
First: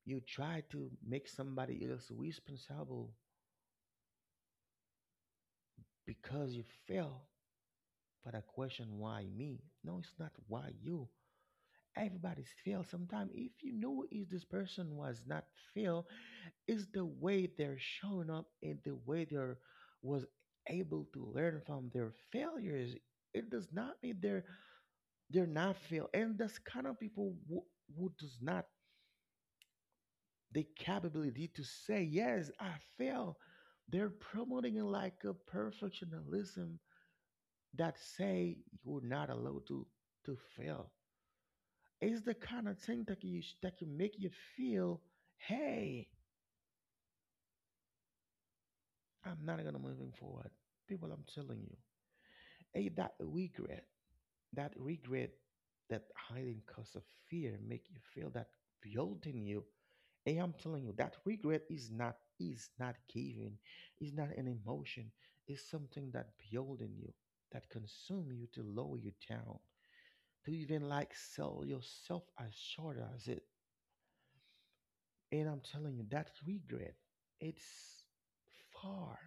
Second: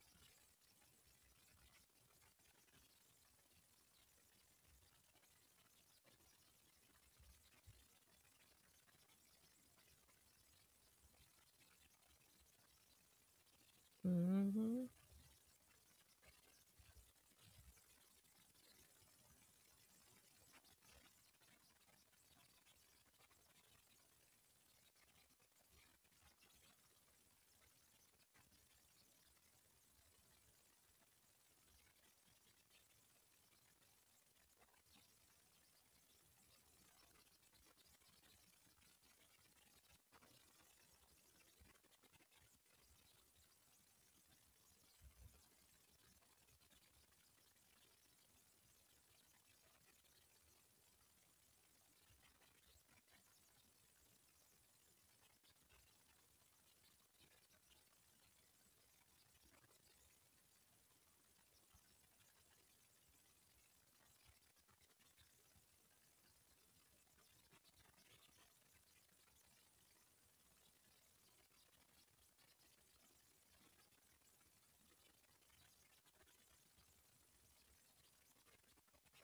S1: You try to make somebody else responsible because you fail. For the question, why me? No, it's not why you. Everybody's fail. Sometimes if you know is this
S2: Mm-hmm.
S1: person was not fail, is the way they're showing up and the way they're was able to learn from their failures. It does not mean they're not fail. And that's kind of people who does not the capability to say, yes, I fail. They're promoting it like a perfectionism that say you're not allowed to fail. It's the kind of thing that you that can make you feel, hey, I'm not gonna moving forward. People, I'm telling you, hey, that regret. That regret, that hiding cause of fear, make you feel that guilt in you. And I'm telling you, that regret is not giving, is not an emotion. It's something that build in you, that consume you to lower you down, to even like sell yourself as short as it. And I'm telling you, that regret, it's far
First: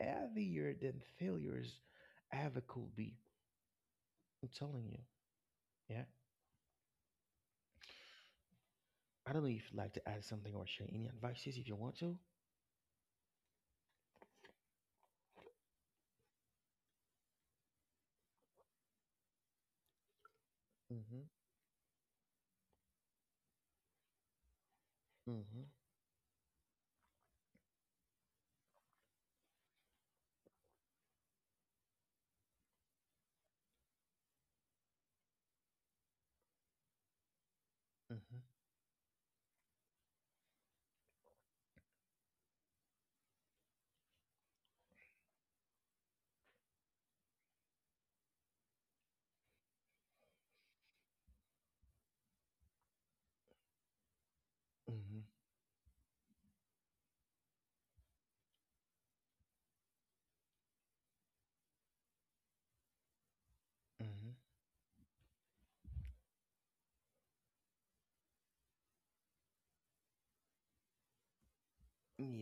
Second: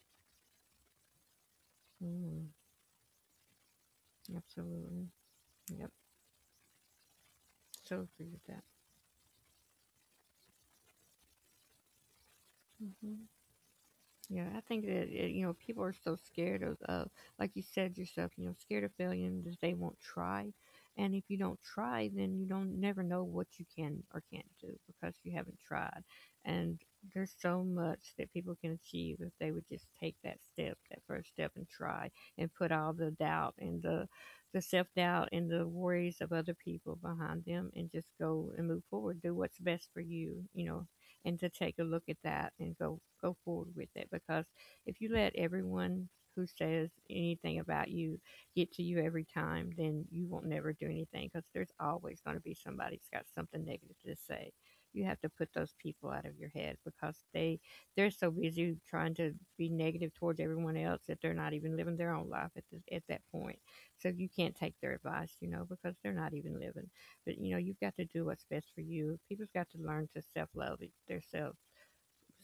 S1: heavier than failures
S2: Mm-hmm.
S1: ever could be. I'm telling you,
S2: Absolutely. Yep.
S1: yeah.
S2: So agree with that.
S1: I don't know if you'd like to add something or share any advices if you want to.
S2: Yeah, I think that you know, people are so scared of, like you said yourself, you know, scared of failure and that they won't try. And
S1: Mm-hmm.
S2: if you don't try, then you don't never know what you can or can't do because you haven't
S1: Mm-hmm.
S2: tried. And there's so much that people can achieve if they would just take that step, that first step, and try, and put all the doubt and the self doubt and the worries of other people behind them, and just
S1: Mm-hmm.
S2: go and move forward. Do what's best for you, you know, and to take a look at that and go go forward with it because if you let everyone who says anything about you get to you every time, then you won't never do anything because there's always going to be somebody that's got something negative to say. You have
S1: Mm-hmm.
S2: to put those people out of your head because they, they're so busy trying to be negative towards everyone else that they're not even living their own life at, the at that point, so you
S1: Mm-hmm.
S2: can't take their advice, you know, because they're not even living. But you know, you've got to do what's best for you. People's got to learn to self love their themselves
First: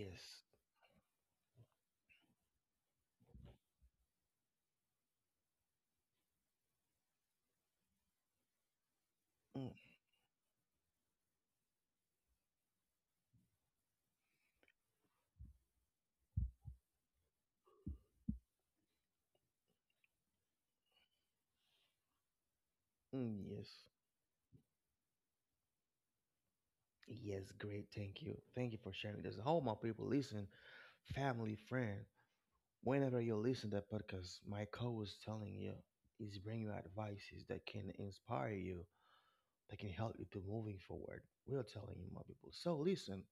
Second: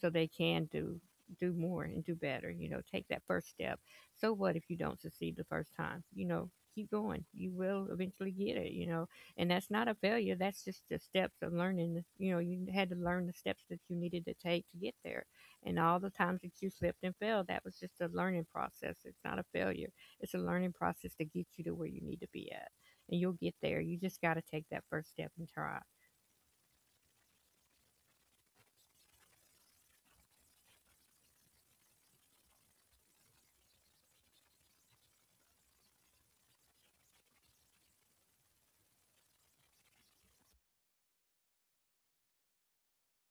S2: so they can do do more and do better, you know. Take that first step. So what if you don't succeed the first time, you know? Keep going, you will eventually get it, you know, and
S1: Mm,
S2: that's not a failure. That's just the steps of learning, you know. You had to learn the steps that you needed to take to get there, and all the times that you slipped and fell, that was just a learning process. It's not a failure. It's a learning process to get you to where you need to be at, and you'll
S1: mm,
S2: get there.
S1: yes.
S2: You just got to take that first step and try.
S1: Yes. Great. Thank you. Thank you for sharing this. All my people, listen, family, friend, whenever you listen to that podcast, my co was telling you is bring you advices that can inspire you, that can help you to moving forward. We are telling you, my people. So listen,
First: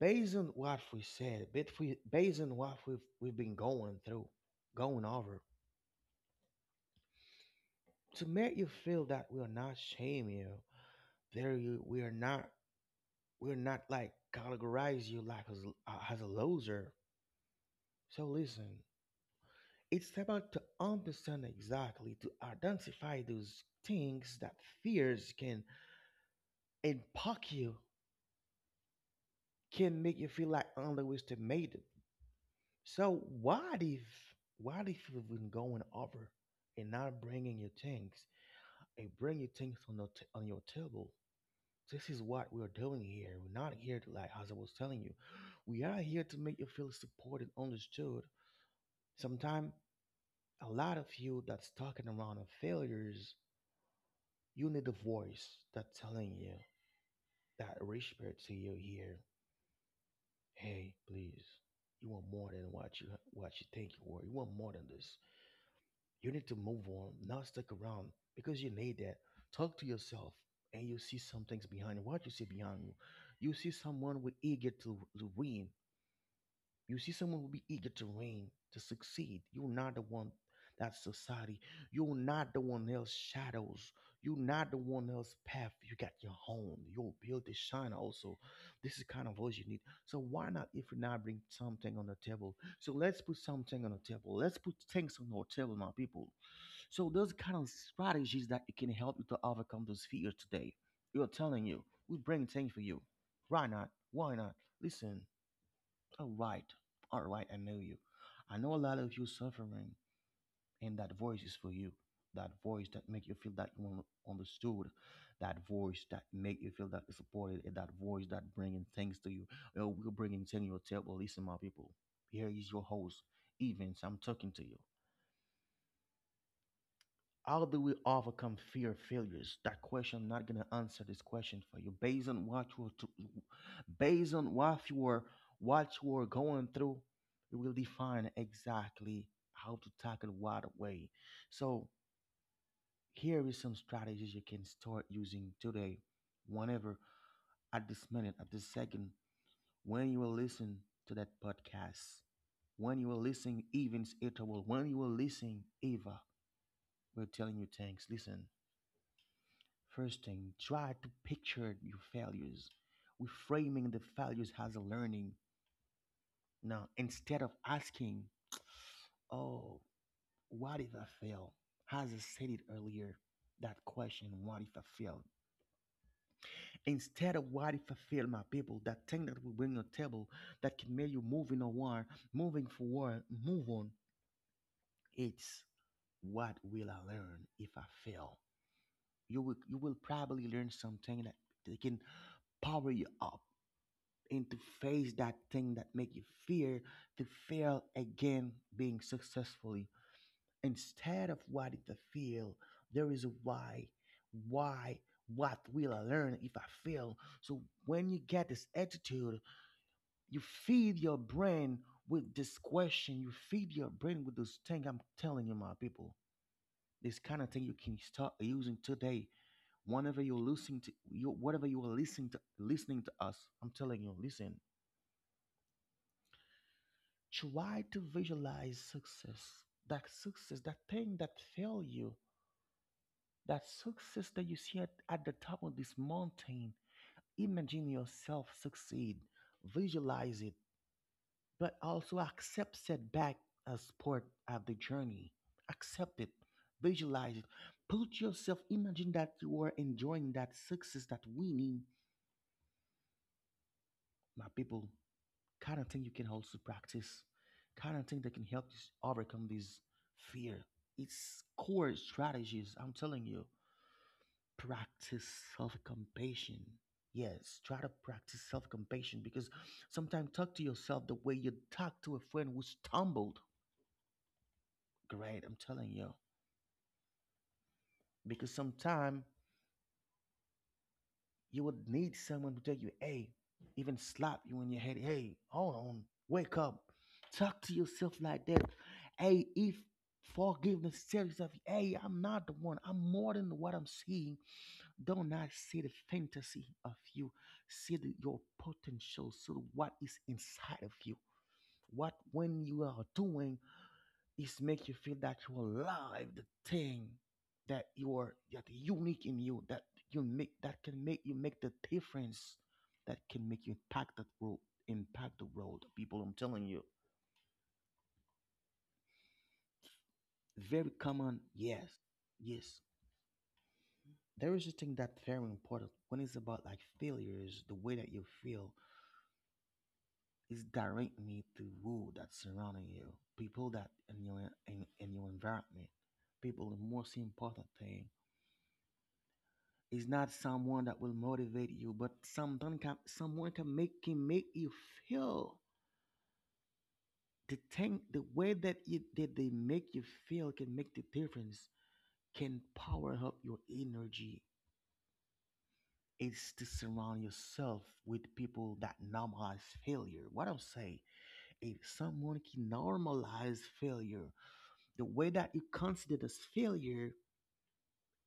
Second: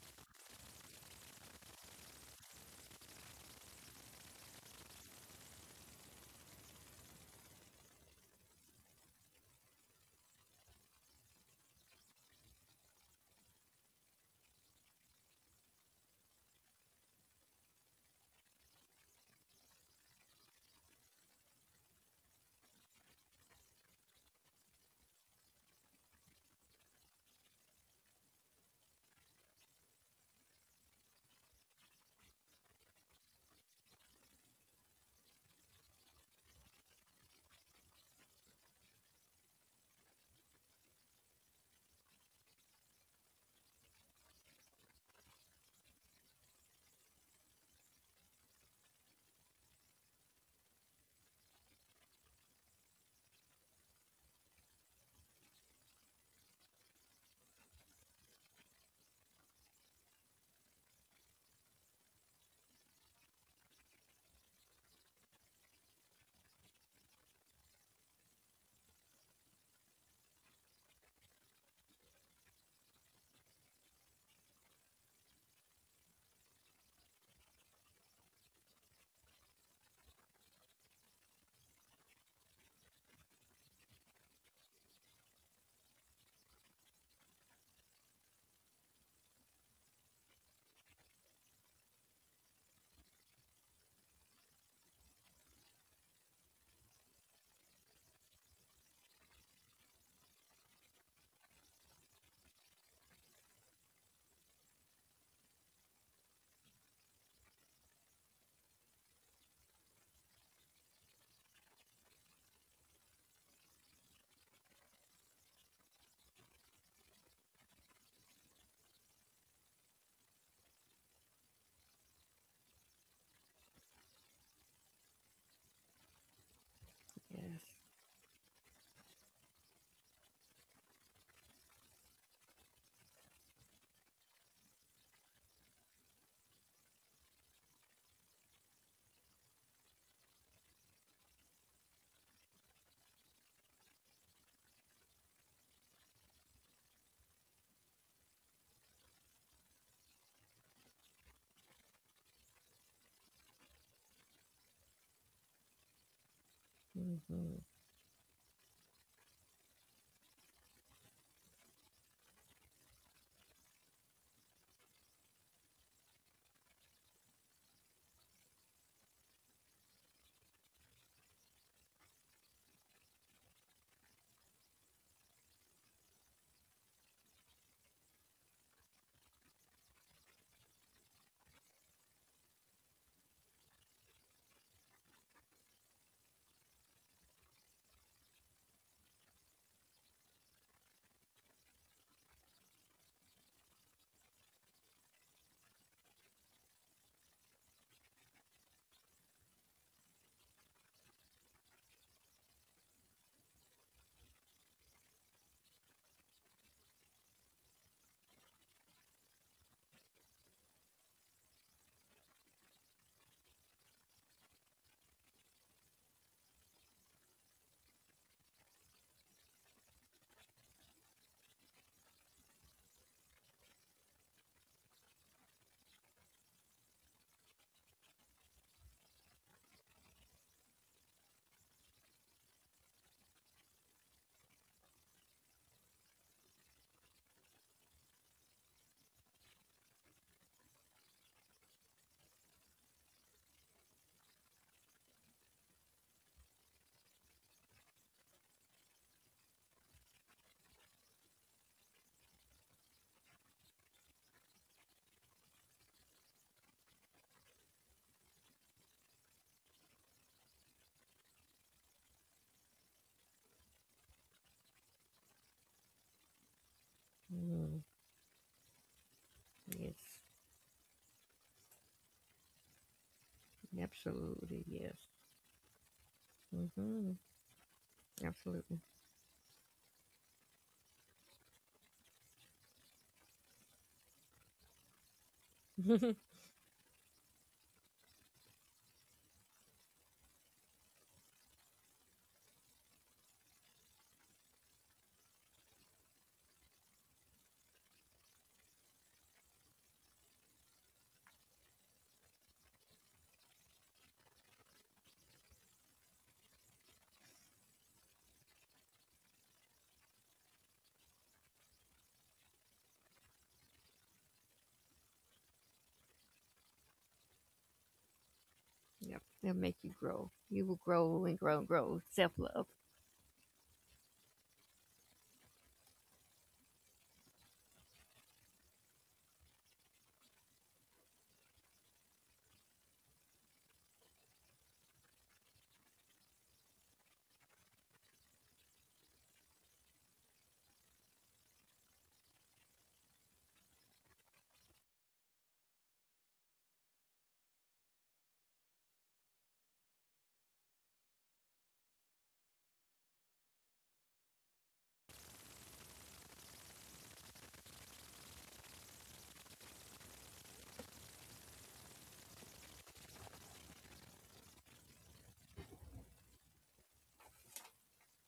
S1: based on what we said, but based on what we've been going through, going over, to make you feel that we are not shame you, there you we are not, we're not like categorize you like as a loser. So listen, it's about to understand exactly to identify those things that fears can impact you, can make you feel like underestimated. So what if, what if you've been going over and not bringing your things, and bring your things on the on your table. This is what we're doing here. We're not here to, like, as I was telling you, we are here to make you feel supported, understood. Sometimes, a lot of you that's talking around on failures, you need a voice that's telling you, that whisper to you here, hey, please, you want more than what you, what you think you were. You want more than this. You need to move on, not stick around because you need that. Talk to yourself, and you see some things behind what you see behind you. You see someone with eager to win. You see someone will be eager to reign, to succeed. You're not the one that society. You're not the one else shadows. You're not the one else path. You got your own. Your beauty shine also. This is kind of voice you need. So why not if you not bring something on the table? So let's put something on the table. Let's put things on our table, my people. So those kind of strategies that it can help you to overcome those fears today. We're telling you, we bring things for you. Why not? Why not? Listen. All right. All right. I know you. I know a lot of you suffering, and that voice is for you. That voice that make you feel that you understood. That voice that make you feel that you're supported. And that voice that bringing things to you. We're bringing things to your table. Listen, my people. Here is your host, Evans. I'm talking to you. How
S2: Yes.
S1: do we overcome fear of failures? That question, I'm not gonna answer this question for you. Based on what you were going through, it will define exactly how to tackle what way. So here is some strategies you can start using today, whenever, at this minute, at this second, when you will listen to that podcast, when you will listen, even Ita will, when you will listen, Eva, we're telling
S2: Mm-hmm.
S1: you thanks. Listen. First thing, try to picture your failures. We framing the failures as a learning. Now, instead of asking, oh, what if I fail? As I said it earlier, that question, what if I fail? Instead of what if I fail, my people, that thing that we bring on the table that can make you moving forward, move on, it's what will I learn if I fail? You will probably learn something that they can power you up, and to face that thing that make you fear to fail again being successfully instead of what it to feel there is a why, what will I learn if I fail? So when you get this attitude, you feed your brain with this question, you feed your brain with this thing. I'm telling you, my people, this kind of thing you can start using today whenever you're listening to you, whatever you are listening to, listening to us. I'm telling you, listen. Try to visualize success. That success, that thing that failed you, that success that you see at the top of this mountain. Imagine yourself succeed. Visualize it, but also accept setback as part of the journey. Accept it. Visualize it. Put yourself, imagine that you are enjoying that success, that winning, my people. Kind of thing you can also practice. Kind of thing that can help you overcome this fear. It's core strategies. I'm telling you, practice self compassion. Yes, try
S2: Mm-hmm.
S1: to practice self compassion because
S2: Yes.
S1: sometimes talk to yourself the way you talk to a friend who stumbled.
S2: Absolutely, yes.
S1: Great, I'm telling you.
S2: Hmm.
S1: Because
S2: Absolutely.
S1: sometimes you would need someone to tell you, hey, even slap you in your head. Hey, hold on, wake up. Talk to yourself like that. Hey, if forgiveness tells yourself, hey, I'm not the one. I'm more than what I'm seeing. Don't not see the fantasy of you. See your potential. So what is inside of you. What when you are doing is make you feel that you're alive, the thing that you are that unique in you, that you make that can make you make the difference, that can make you impact that world, impact the world. People, I'm telling you,
S2: Yep. It'll make you grow. You will
S1: very
S2: grow and
S1: common.
S2: grow and
S1: Yes,
S2: grow. Self love.
S1: yes. There is a thing that's very important when it's about like failures. The way that you feel is directly to world that's surrounding you, people that in your in your environment, people. The most important thing, it's not someone that will motivate you, but someone can, someone can make you feel. The thing, the way that it that they make you feel can make the difference. Can power up your energy. It's to surround yourself with people that normalize failure. What I'm saying, if someone can normalize failure, the way that you consider as failure,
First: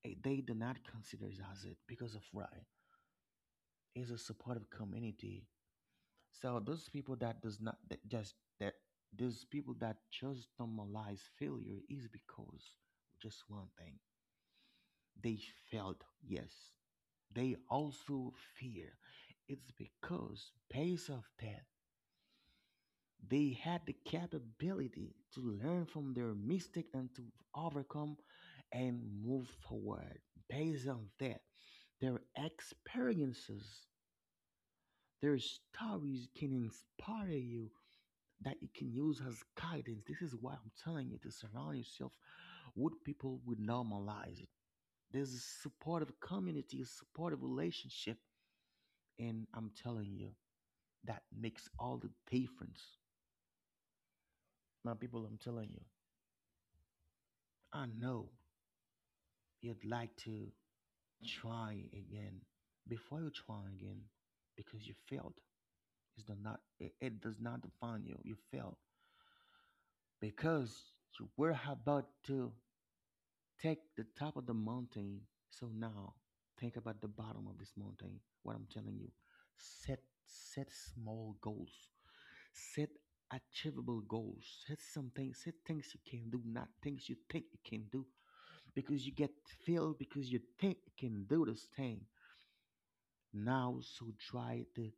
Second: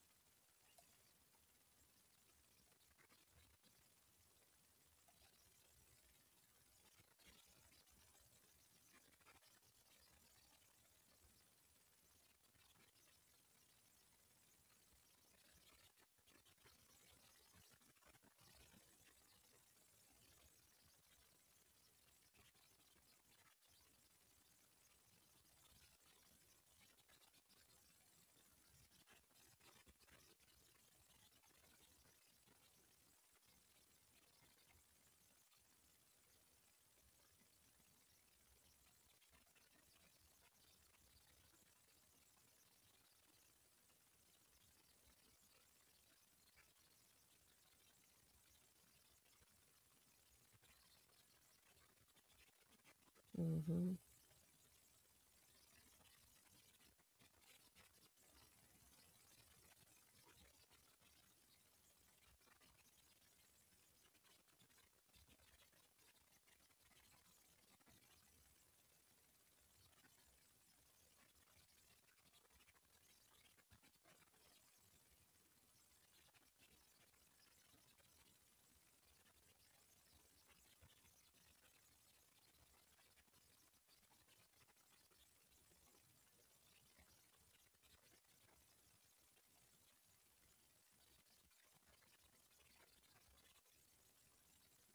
S1: they do not consider it as it because of right is a supportive community. So those people that does not that just that, those people that just normalize failure is because just one thing, they failed. Yes, they also fear. It's because based of that they had the capability to learn from their mistake and to overcome and move forward. Based on that, their experiences, their stories can inspire you that you can use as guidance. This is why I'm telling you to surround yourself with people who normalize it. There's a supportive community, a supportive relationship, and I'm telling you that makes all the difference.
S2: Hmm.
S1: Now, people, I'm telling you, I know you'd like to try again. Before you try again, because you failed, it does not define you. You failed because you were about to take the top of the mountain. So now think about the bottom of this mountain. What I'm telling you, set set small goals, set achievable goals, set something, set things you can do, not things you think you can do, because you get filled because you think you can do this thing. Now, so try to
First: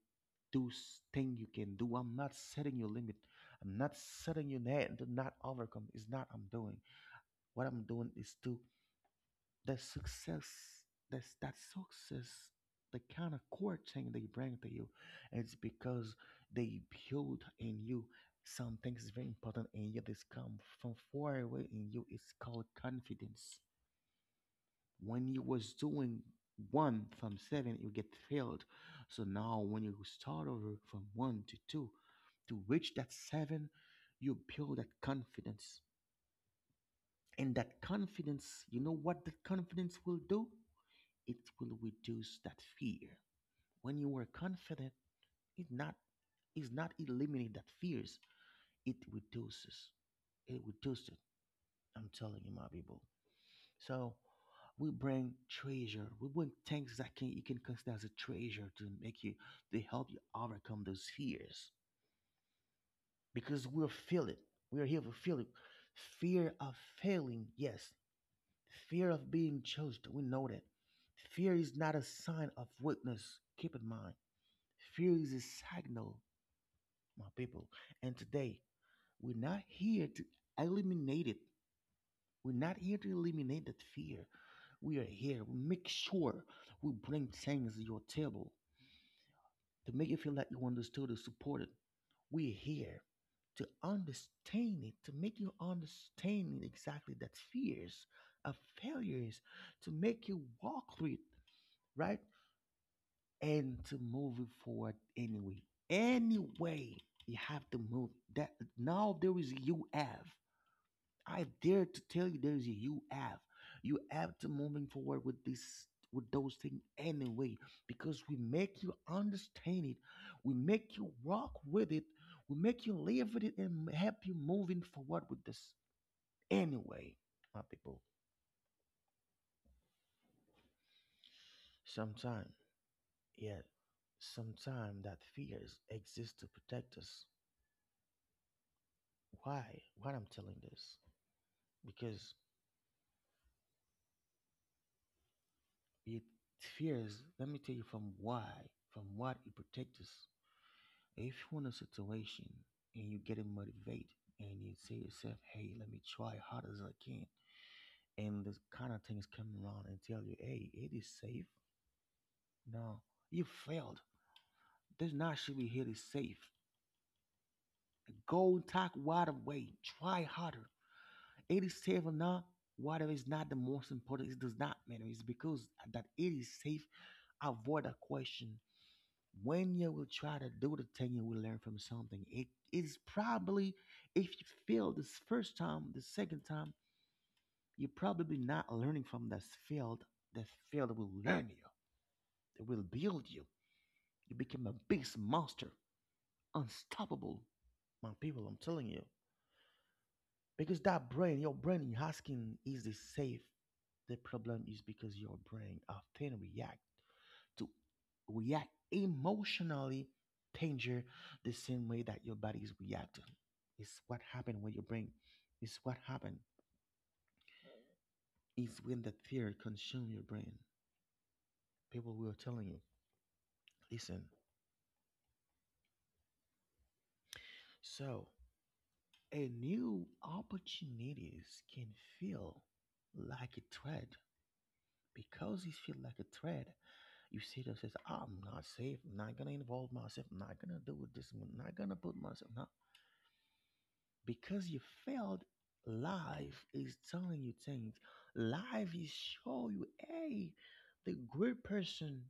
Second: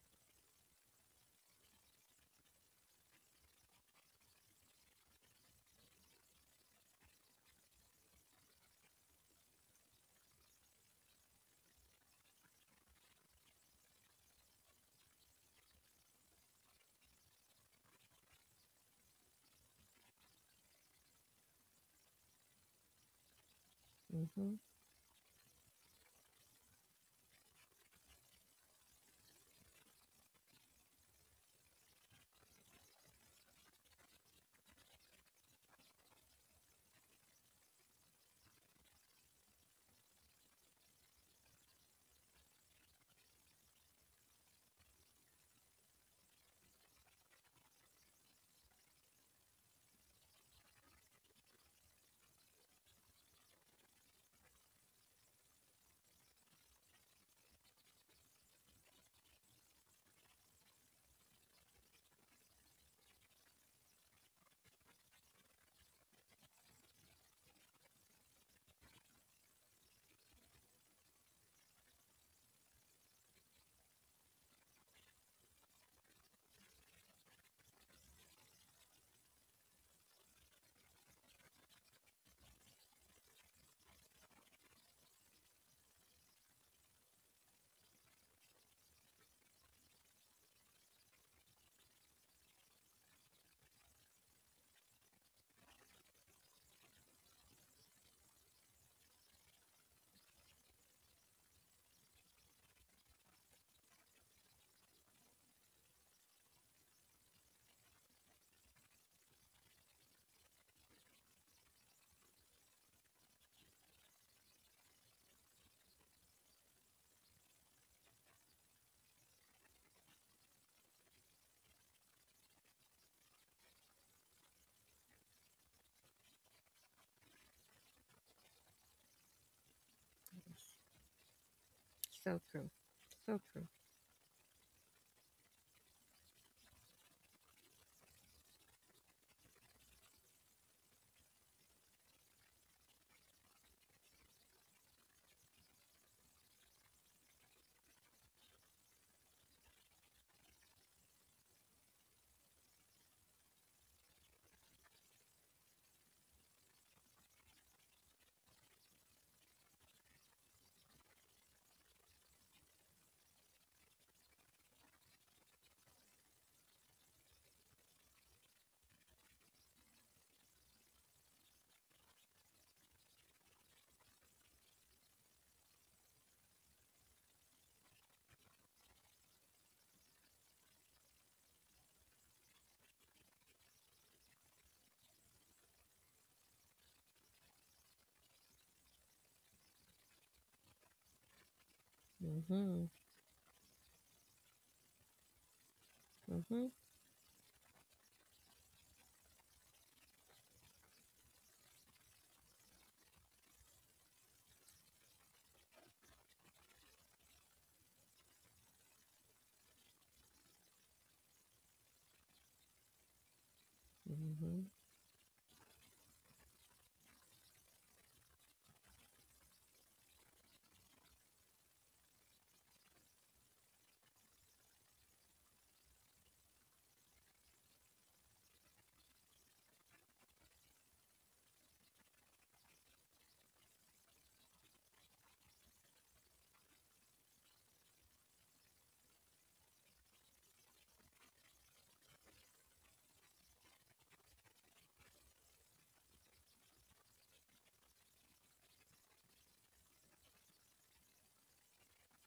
S1: do thing you can do. I'm not setting your limit. I'm not setting you net to not overcome. It's not I'm doing. What I'm doing is to the success, that success, the kind of core thing they bring to you, it's because they build in you some things very important in you. This come from far away in you. It's called confidence.
S2: Hmm.
S1: When you was doing one from seven you get failed, so now when you start over from one to two to reach that seven you build that confidence. And that confidence, you know what that confidence will do? It will reduce that fear. When you are confident, it not is not eliminate that fears. It reduces. It reduces it. I'm telling you, my people. So we bring treasure. We bring things that can, you can consider as a treasure, to make you, to help you overcome those fears. Because we'll feel it. We are here to feel it. Fear of failing, yes. Fear of being judged. We know that. Fear is not a sign of weakness. Keep in mind. Fear is a signal, my people. And today, we're not here to eliminate it. We're not here to eliminate that fear. We are here. We make sure we bring things to your table to make you feel like you understood and supported. We're here to understand it, to make you understand exactly that fears are failures, to make you walk through it, right? And to move it forward anyway. Anyway, you have to move that. Now there is a U F. I dare to tell you there is a U F. You have to moving forward with this, with those things anyway, because we make you understand it, we make you walk with it, we make you live with it and help you moving forward with this anyway, my people.
S2: Yes. So
S1: Sometimes,
S2: true. So
S1: yeah,
S2: true.
S1: sometimes that fears exist to protect us. Why? I'm telling this because it fears, let me tell you from why, from what it protects us. If you're in a situation and you get motivated and you say to yourself, hey, let me try hard as I can, and this kind of things come around and tell you, hey, it is safe. No, you failed. This not should be here is safe. Go talk wide away. Try harder. It is safe or not, whatever is not the most important. It does not matter. It's because that it is safe avoid a question. When you will try to do the thing, you will learn from something. It is probably, if you fail this first time, the second time, you're probably not learning from that field. That field will learn you, it will
S2: Hmm.
S1: build you. You become a big monster,
S2: Hmm.
S1: unstoppable. My people, I'm telling you. Because that brain, your brain asking, is this safe? The problem is because your brain often react to, react emotionally danger the same way that your body is reacting. It's what happened
S2: Hmm.
S1: with your brain. It's what happened is when the fear consume your brain. People will telling you, listen. So a new opportunities can feel like a threat because you feel like a threat. You see yourself says, I'm not safe. I'm not gonna involve myself. I'm not gonna do with this. I'm not gonna put myself. Not because you failed. Life is telling you things. Life is showing you, hey, the great person,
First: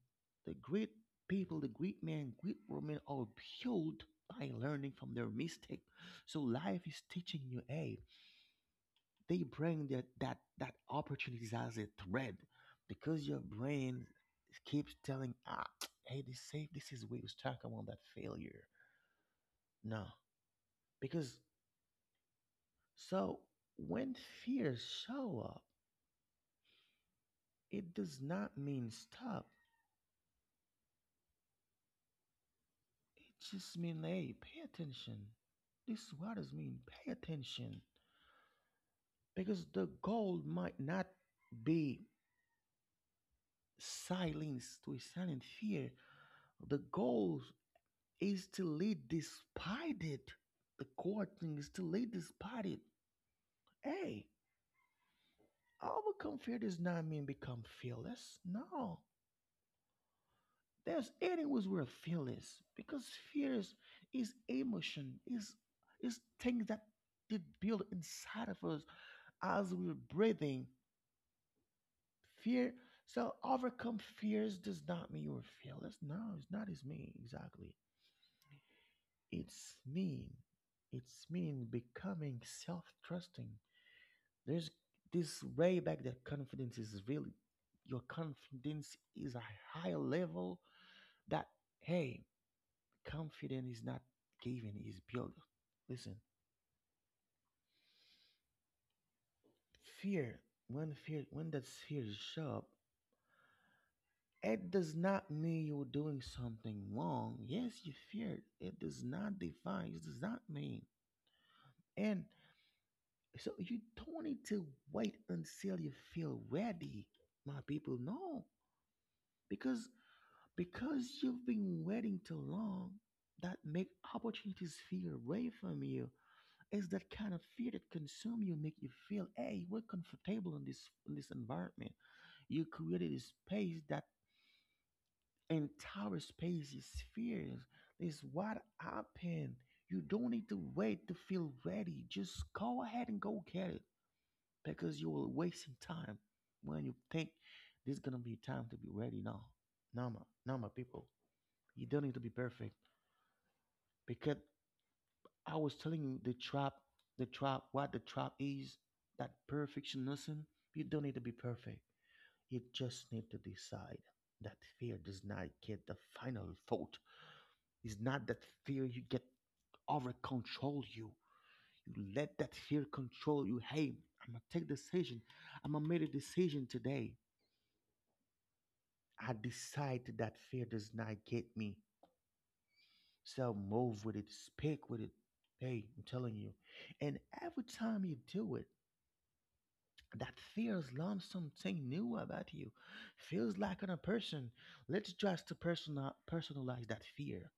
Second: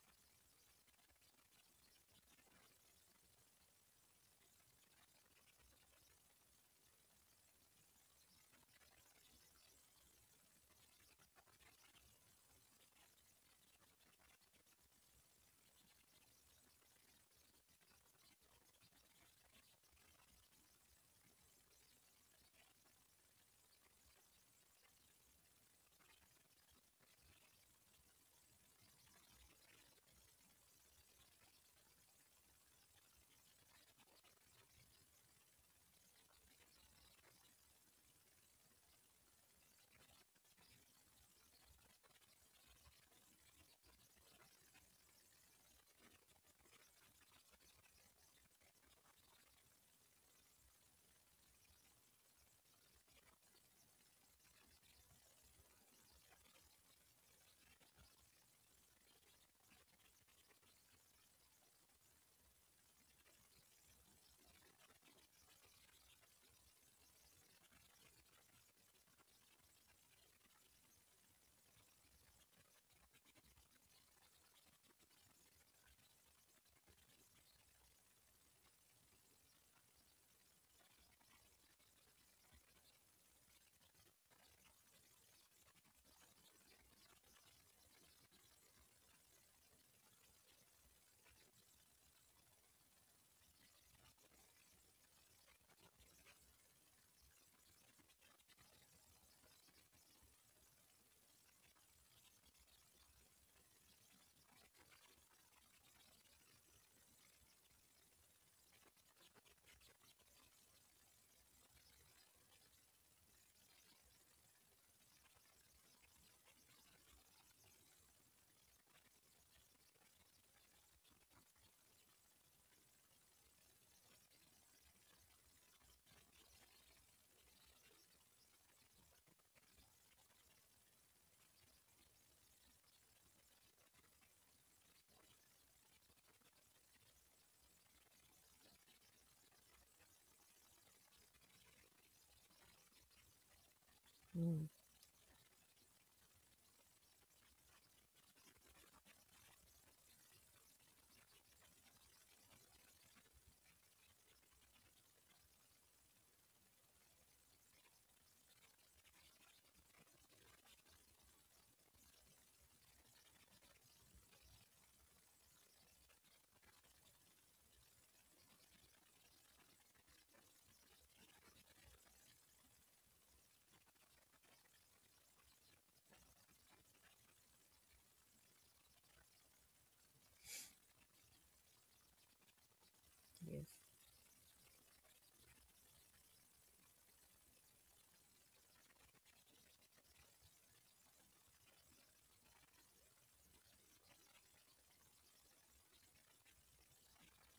S1: the great people, the great men, great women are built by learning from their mistake. So life is teaching you, hey, they bring that opportunities as a thread because your brain keeps telling, ah, hey, this safe, this is where you stuck around that failure. No, because, so when fears show up, it does not mean stop. It just means, hey, pay attention. This is what does mean, pay attention. Because the goal might not be silence to a silent fear. The goal is to lead despite it. The core thing is to lead despite it. Hey, overcome fear does not mean become fearless. No. There's anyways we're fearless because fears is emotion, is things that did build inside of us as we're breathing. Fear. So overcome fears does not mean you're fearless. No, it's not. It's me exactly. It's mean. It's mean becoming self-trusting. There's this way back that confidence is really your confidence is a higher level that hey confidence is not given is built. Listen, fear, when fear, when that fear is sharp, it does not mean you're doing something wrong. Yes, you fear. It does not define, it does not mean, and so you don't need to wait until you feel ready, my people. No, because, because you've been waiting too long, that make opportunities feel away from you. It's that kind of fear that consume you, make you feel, hey, we're comfortable in this environment. You created a space that entire space is fears. This what happened. You don't need to wait to feel ready. Just go ahead and go get it,
S2: Mm.
S1: because you will wasting time when you think there's gonna be time to be ready now. No, my, no, my people, you don't need to be perfect, because I was telling you the trap, what the trap is, that perfectionism. You don't need to be perfect. You just need to decide that fear does not get the final thought. It's not that fear you get over control you. You let that fear control you. Hey, I'm gonna take decision. I'm gonna make a decision today. I decide that fear does not get me. So
S2: Yes.
S1: move with it, speak with it. Hey, I'm telling you. And every time you do it, that feels learn something new about you. Feels like on a person. Let's just to personal, personalize that fear.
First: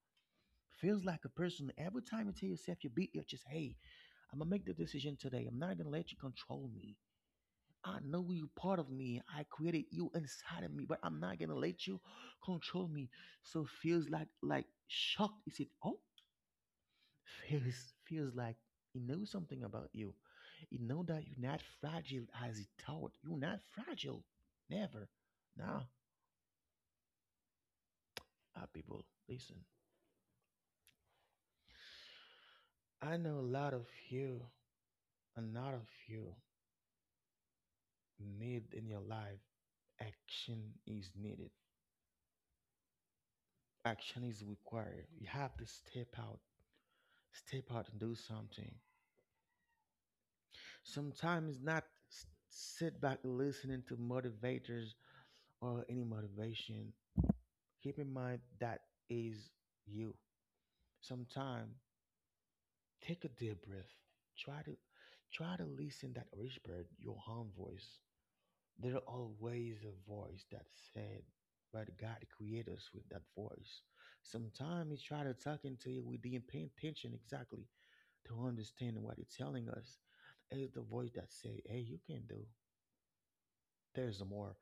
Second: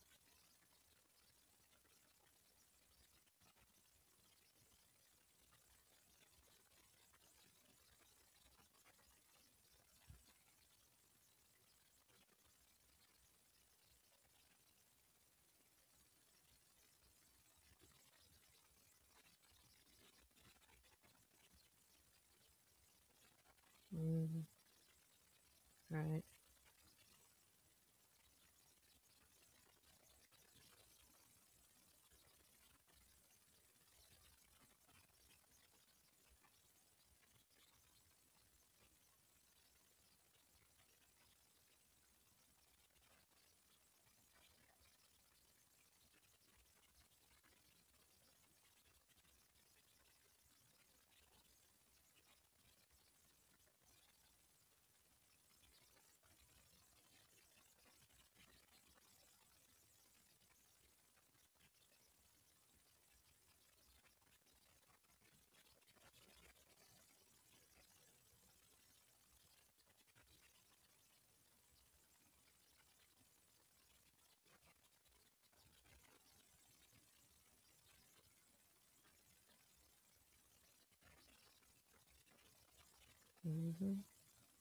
S1: Feels like a person. Every time you tell yourself, you beat your chest, hey, I'm gonna make the decision today. I'm not gonna let you control me. I know you part of me. I created you inside of me, but I'm not gonna let you control me. So feels like shocked. Is it, oh, feels like he knows something about you. He know that you're not fragile as he thought. You're not fragile.
S2: Mm.
S1: Never. Now,
S2: Right.
S1: nah, people, listen. I know a lot of you, a lot of you need in your life. Action is needed. Action is required. You have to step out and do something. Sometimes not sit back listening to motivators or any motivation. Keep in mind that is you. Sometime take a deep breath. Try to, try to listen that whispered your own voice. There are always a voice that said, but God created us with that voice. Sometimes He try to talk into you. We didn't pay attention exactly to understand what He's telling us. It's the voice that say, "Hey, you can do.
S2: Hmm.
S1: There's more.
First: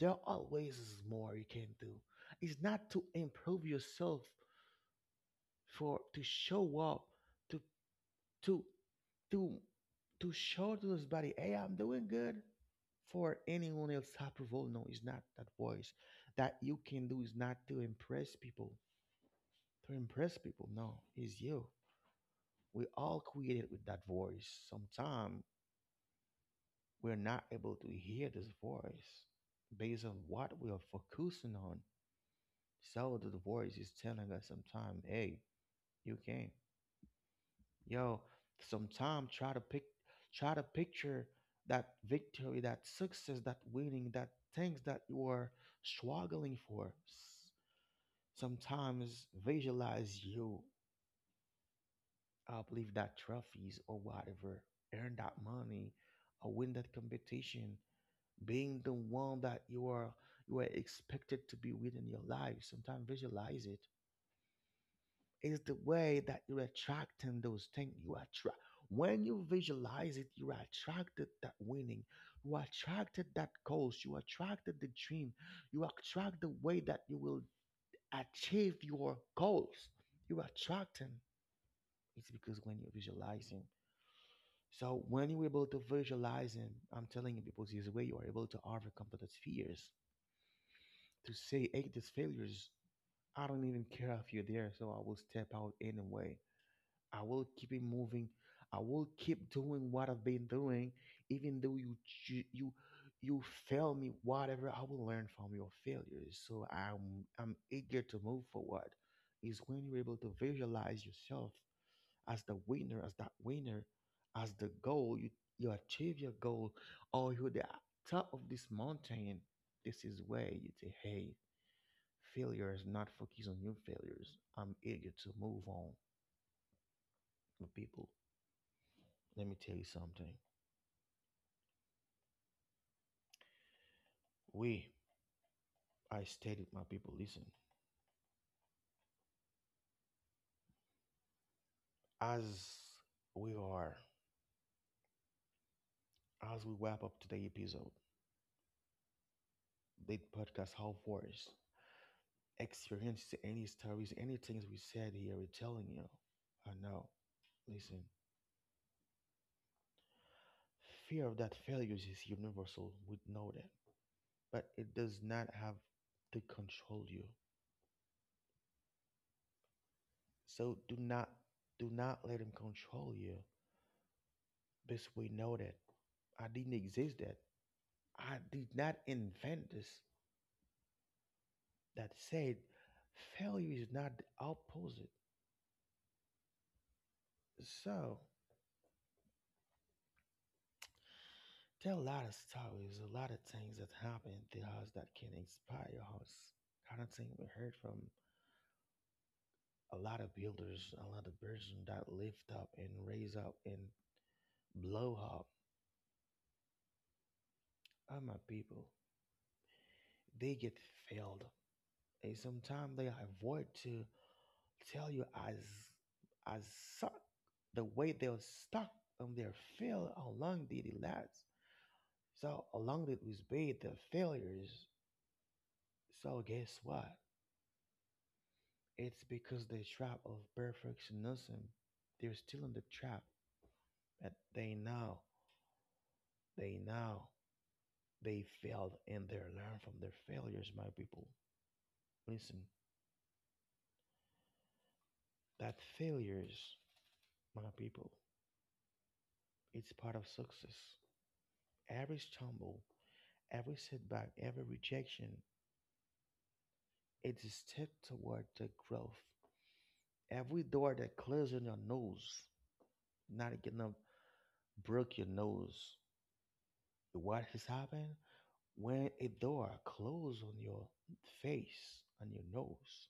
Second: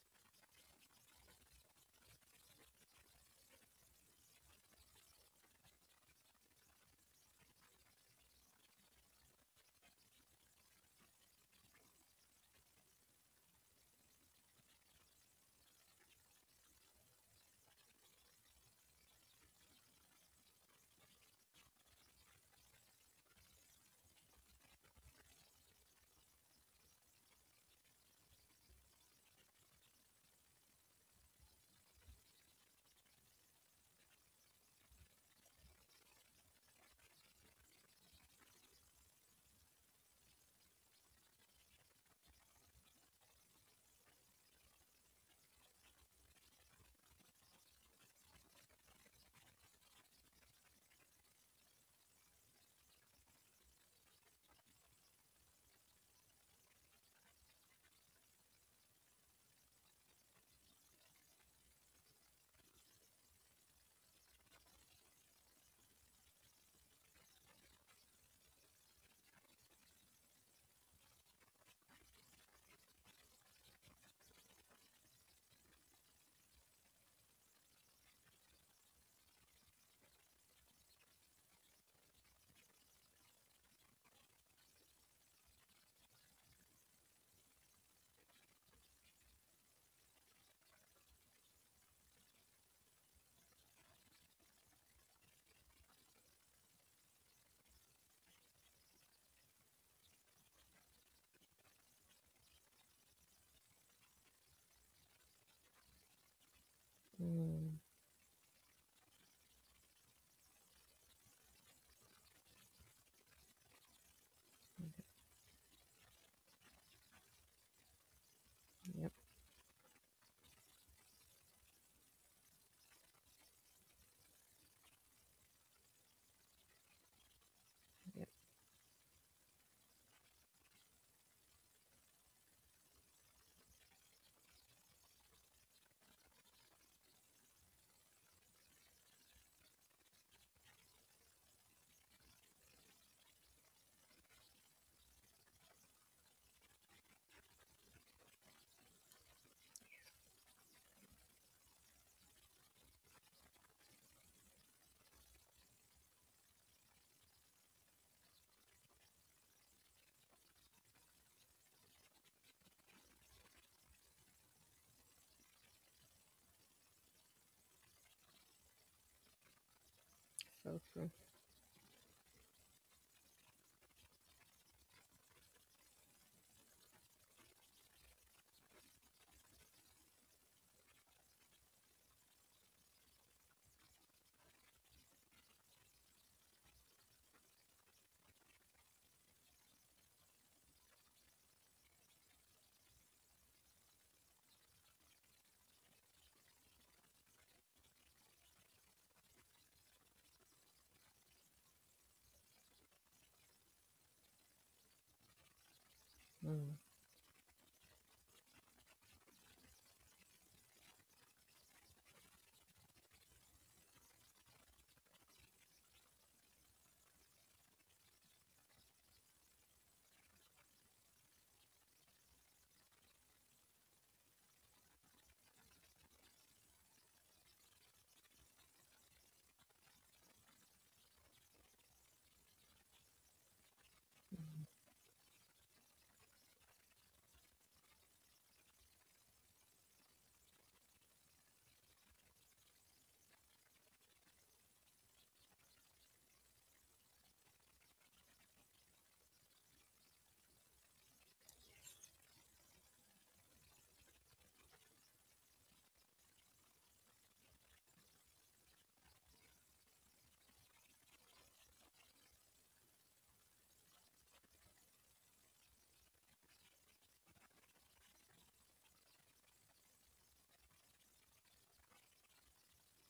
S1: There always is more you can do. It's not to improve yourself, for to show up to to to to show to this body, hey, I'm doing good for anyone else approval. No, it's not that voice. That you can do is not to impress people. To impress people, no, it's you. We all created with that voice. Sometimes we're not able to hear this voice based on what we are focusing on. So the voice is telling us sometimes, hey, you can. Yo, sometime try to pick, try to picture that victory, that success, that winning, that things that you are struggling for. Sometimes visualize you uplift that trophies or whatever, earn that money, or win that competition, being the one that you are, you are expected to be within your life. Sometimes visualize it. Is the way that you're attracting those things. You attract when you visualize it. You're attracted that winning, you are attracted that goals, you attracted the dream, you attract the way that you will achieve your goals, you attracting, it's because when you're visualizing. So when you're able to visualize him, I'm telling you people, this way you are able to overcome those fears. To say, hey, these failures, I don't even care if you're there, so I will step out anyway. I will keep it moving. I will keep doing what I've been doing, even though you you fail me. Whatever, I will learn from your failures. So I'm
S2: Mm.
S1: eager to move forward. Is when you're able to visualize yourself as the winner, as that winner, as the goal. You achieve your goal, or you're the top of this
S2: Yep.
S1: mountain. This is where you say, "Hey, failures, not focus on your failures. I'm eager to move on, my people."
S2: Yep.
S1: Let me tell you something. We, I stated, my people, listen. As we are, as we wrap up today's episode, the podcast How Forest experiences any stories, any things we said here, we're telling you. I know. Listen, fear of that failure is universal. We know that, but it does not have to control you. So
S2: So true.
S1: do not let him control you. Because we know that I didn't exist. That I did not invent this, that said failure is not the opposite. So there are a lot of stories, a lot of things that happen to us that can inspire us. I don't think we heard from a lot of builders, a lot of person that lift up and raise up and blow up.
S2: Mm.
S1: Oh my people, they get failed. And sometimes they avoid to tell you as suck the way they're stuck on their fail, how long did it last. So along that with be the failures. So guess what? It's because the trap of perfectionism. They're still in the trap, but
S2: Mm.
S1: they know, they know they failed and they learn from their failures, my people. Listen, that failures, my people, it's part of success. Every stumble, every setback, every rejection, it's a step toward the growth. Every door that closes on your nose, not getting up broke your nose. What has happened? When a door closes on your face and your nose,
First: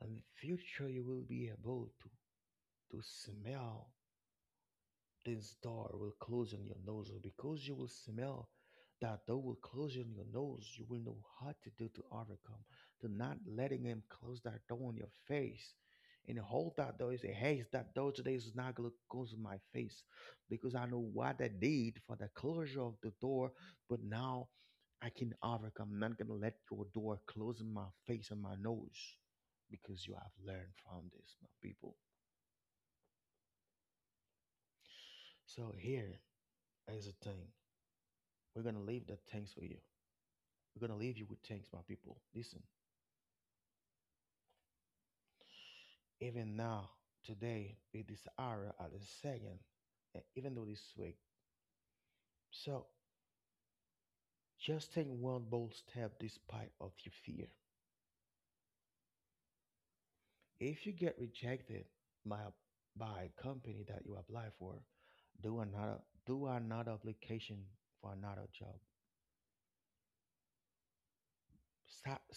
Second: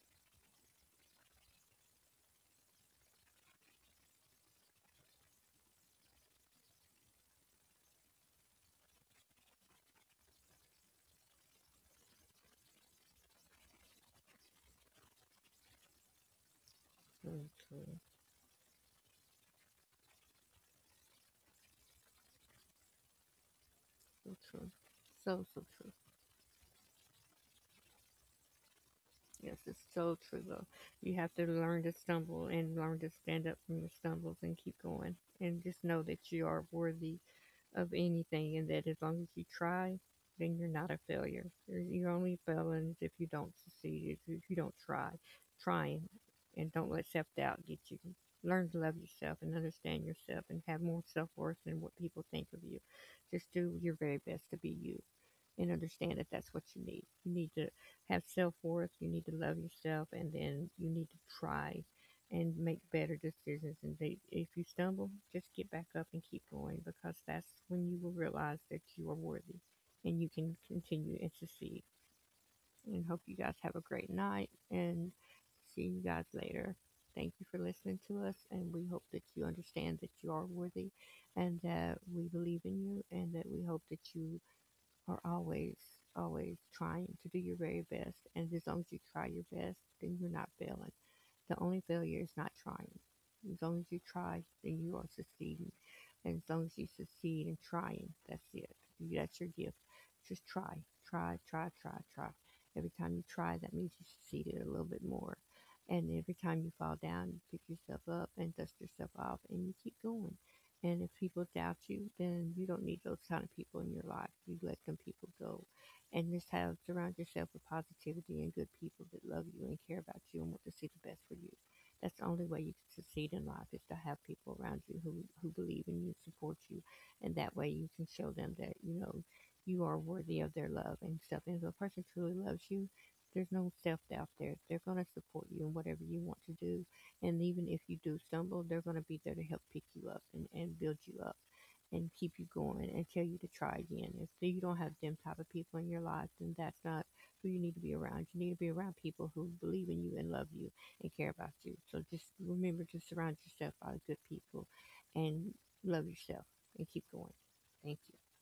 S1: in the future you will be able to smell. This door will close on your nose because you will smell. That door will close on your nose. You will know what to do to overcome. Do not letting him close that door on your face. And hold that door and say,
S2: So
S1: hey, that
S2: true.
S1: door today is not going to close my face, because I know what I did for the closure of the door. But
S2: So
S1: now
S2: true.
S1: I can
S2: So so
S1: overcome.
S2: true.
S1: I'm not going to let your door close on my face and my nose,
S2: Yes, it's
S1: because you
S2: so
S1: have
S2: true though.
S1: learned from
S2: You have
S1: this,
S2: to
S1: my
S2: learn to
S1: people.
S2: stumble and learn to stand up from your stumbles and keep going. And
S1: So
S2: just know
S1: here
S2: that you are
S1: is the
S2: worthy
S1: thing.
S2: of anything
S1: We're
S2: and
S1: going to
S2: that as
S1: leave the
S2: long as you
S1: things for you.
S2: try, then you're
S1: We're
S2: not a
S1: going to leave you with
S2: failure.
S1: things, my
S2: You're
S1: people.
S2: only
S1: Listen,
S2: failing if you don't succeed, if you don't try. Trying,
S1: even
S2: and
S1: now,
S2: don't let self doubt
S1: today,
S2: get you.
S1: at this
S2: Learn
S1: hour,
S2: to
S1: at
S2: love
S1: this
S2: yourself and
S1: second,
S2: understand
S1: and
S2: yourself
S1: even
S2: and
S1: though
S2: have
S1: this
S2: more
S1: week.
S2: self worth than what people think of you.
S1: So
S2: Just do your very best to be
S1: just
S2: you
S1: take one
S2: and
S1: bold
S2: understand
S1: step
S2: that that's what
S1: despite
S2: you
S1: of
S2: need.
S1: your
S2: You
S1: fear.
S2: need to have self worth, you need to love yourself, and then
S1: If
S2: you
S1: you
S2: need to
S1: get
S2: try
S1: rejected by,
S2: and make better
S1: by a
S2: decisions.
S1: company
S2: And
S1: that you
S2: they, if
S1: apply
S2: you
S1: for,
S2: stumble, just
S1: do
S2: get back
S1: another,
S2: up and keep
S1: do
S2: going
S1: another
S2: because
S1: application
S2: that's when you will
S1: for another
S2: realize
S1: job.
S2: that you are worthy and you can continue and succeed.
S1: Stop
S2: And hope you guys have a great night and see you guys later. Thank you for listening to us, and we hope that you understand that you are worthy and that we believe in you and that we hope that you are always, always trying to do your very best. And as long as you try your best, then you're not failing. The only failure is not trying. As long as you try, then you are succeeding. And as long as you succeed in trying, that's it. That's your gift. Just try, try, try, try, try. Every time you try, that means you succeeded a little bit more. And every time you fall down, you pick yourself up and dust yourself off, and you keep going. And if people doubt you, then you don't need those kind of people in your life. You let them people go. And just have surround yourself with positivity and good people that love you and care about you and want to see the best for you. That's the only way you can succeed in life is to have people around you who believe in you, support you, and that way you can show them that, you know, you are worthy of their love and stuff. And if a person truly loves you, there's no self doubt there. They're gonna support you in whatever you want to do, and even if you do stumble, they're going to be there to help pick you up and build you up and keep you going and tell you to try again. If you don't have them type of people in your life, then that's not who you need to be around. You need to be around people who believe in you and love you and care about you. So just remember to surround yourself by good people and love yourself and keep going. Thank you.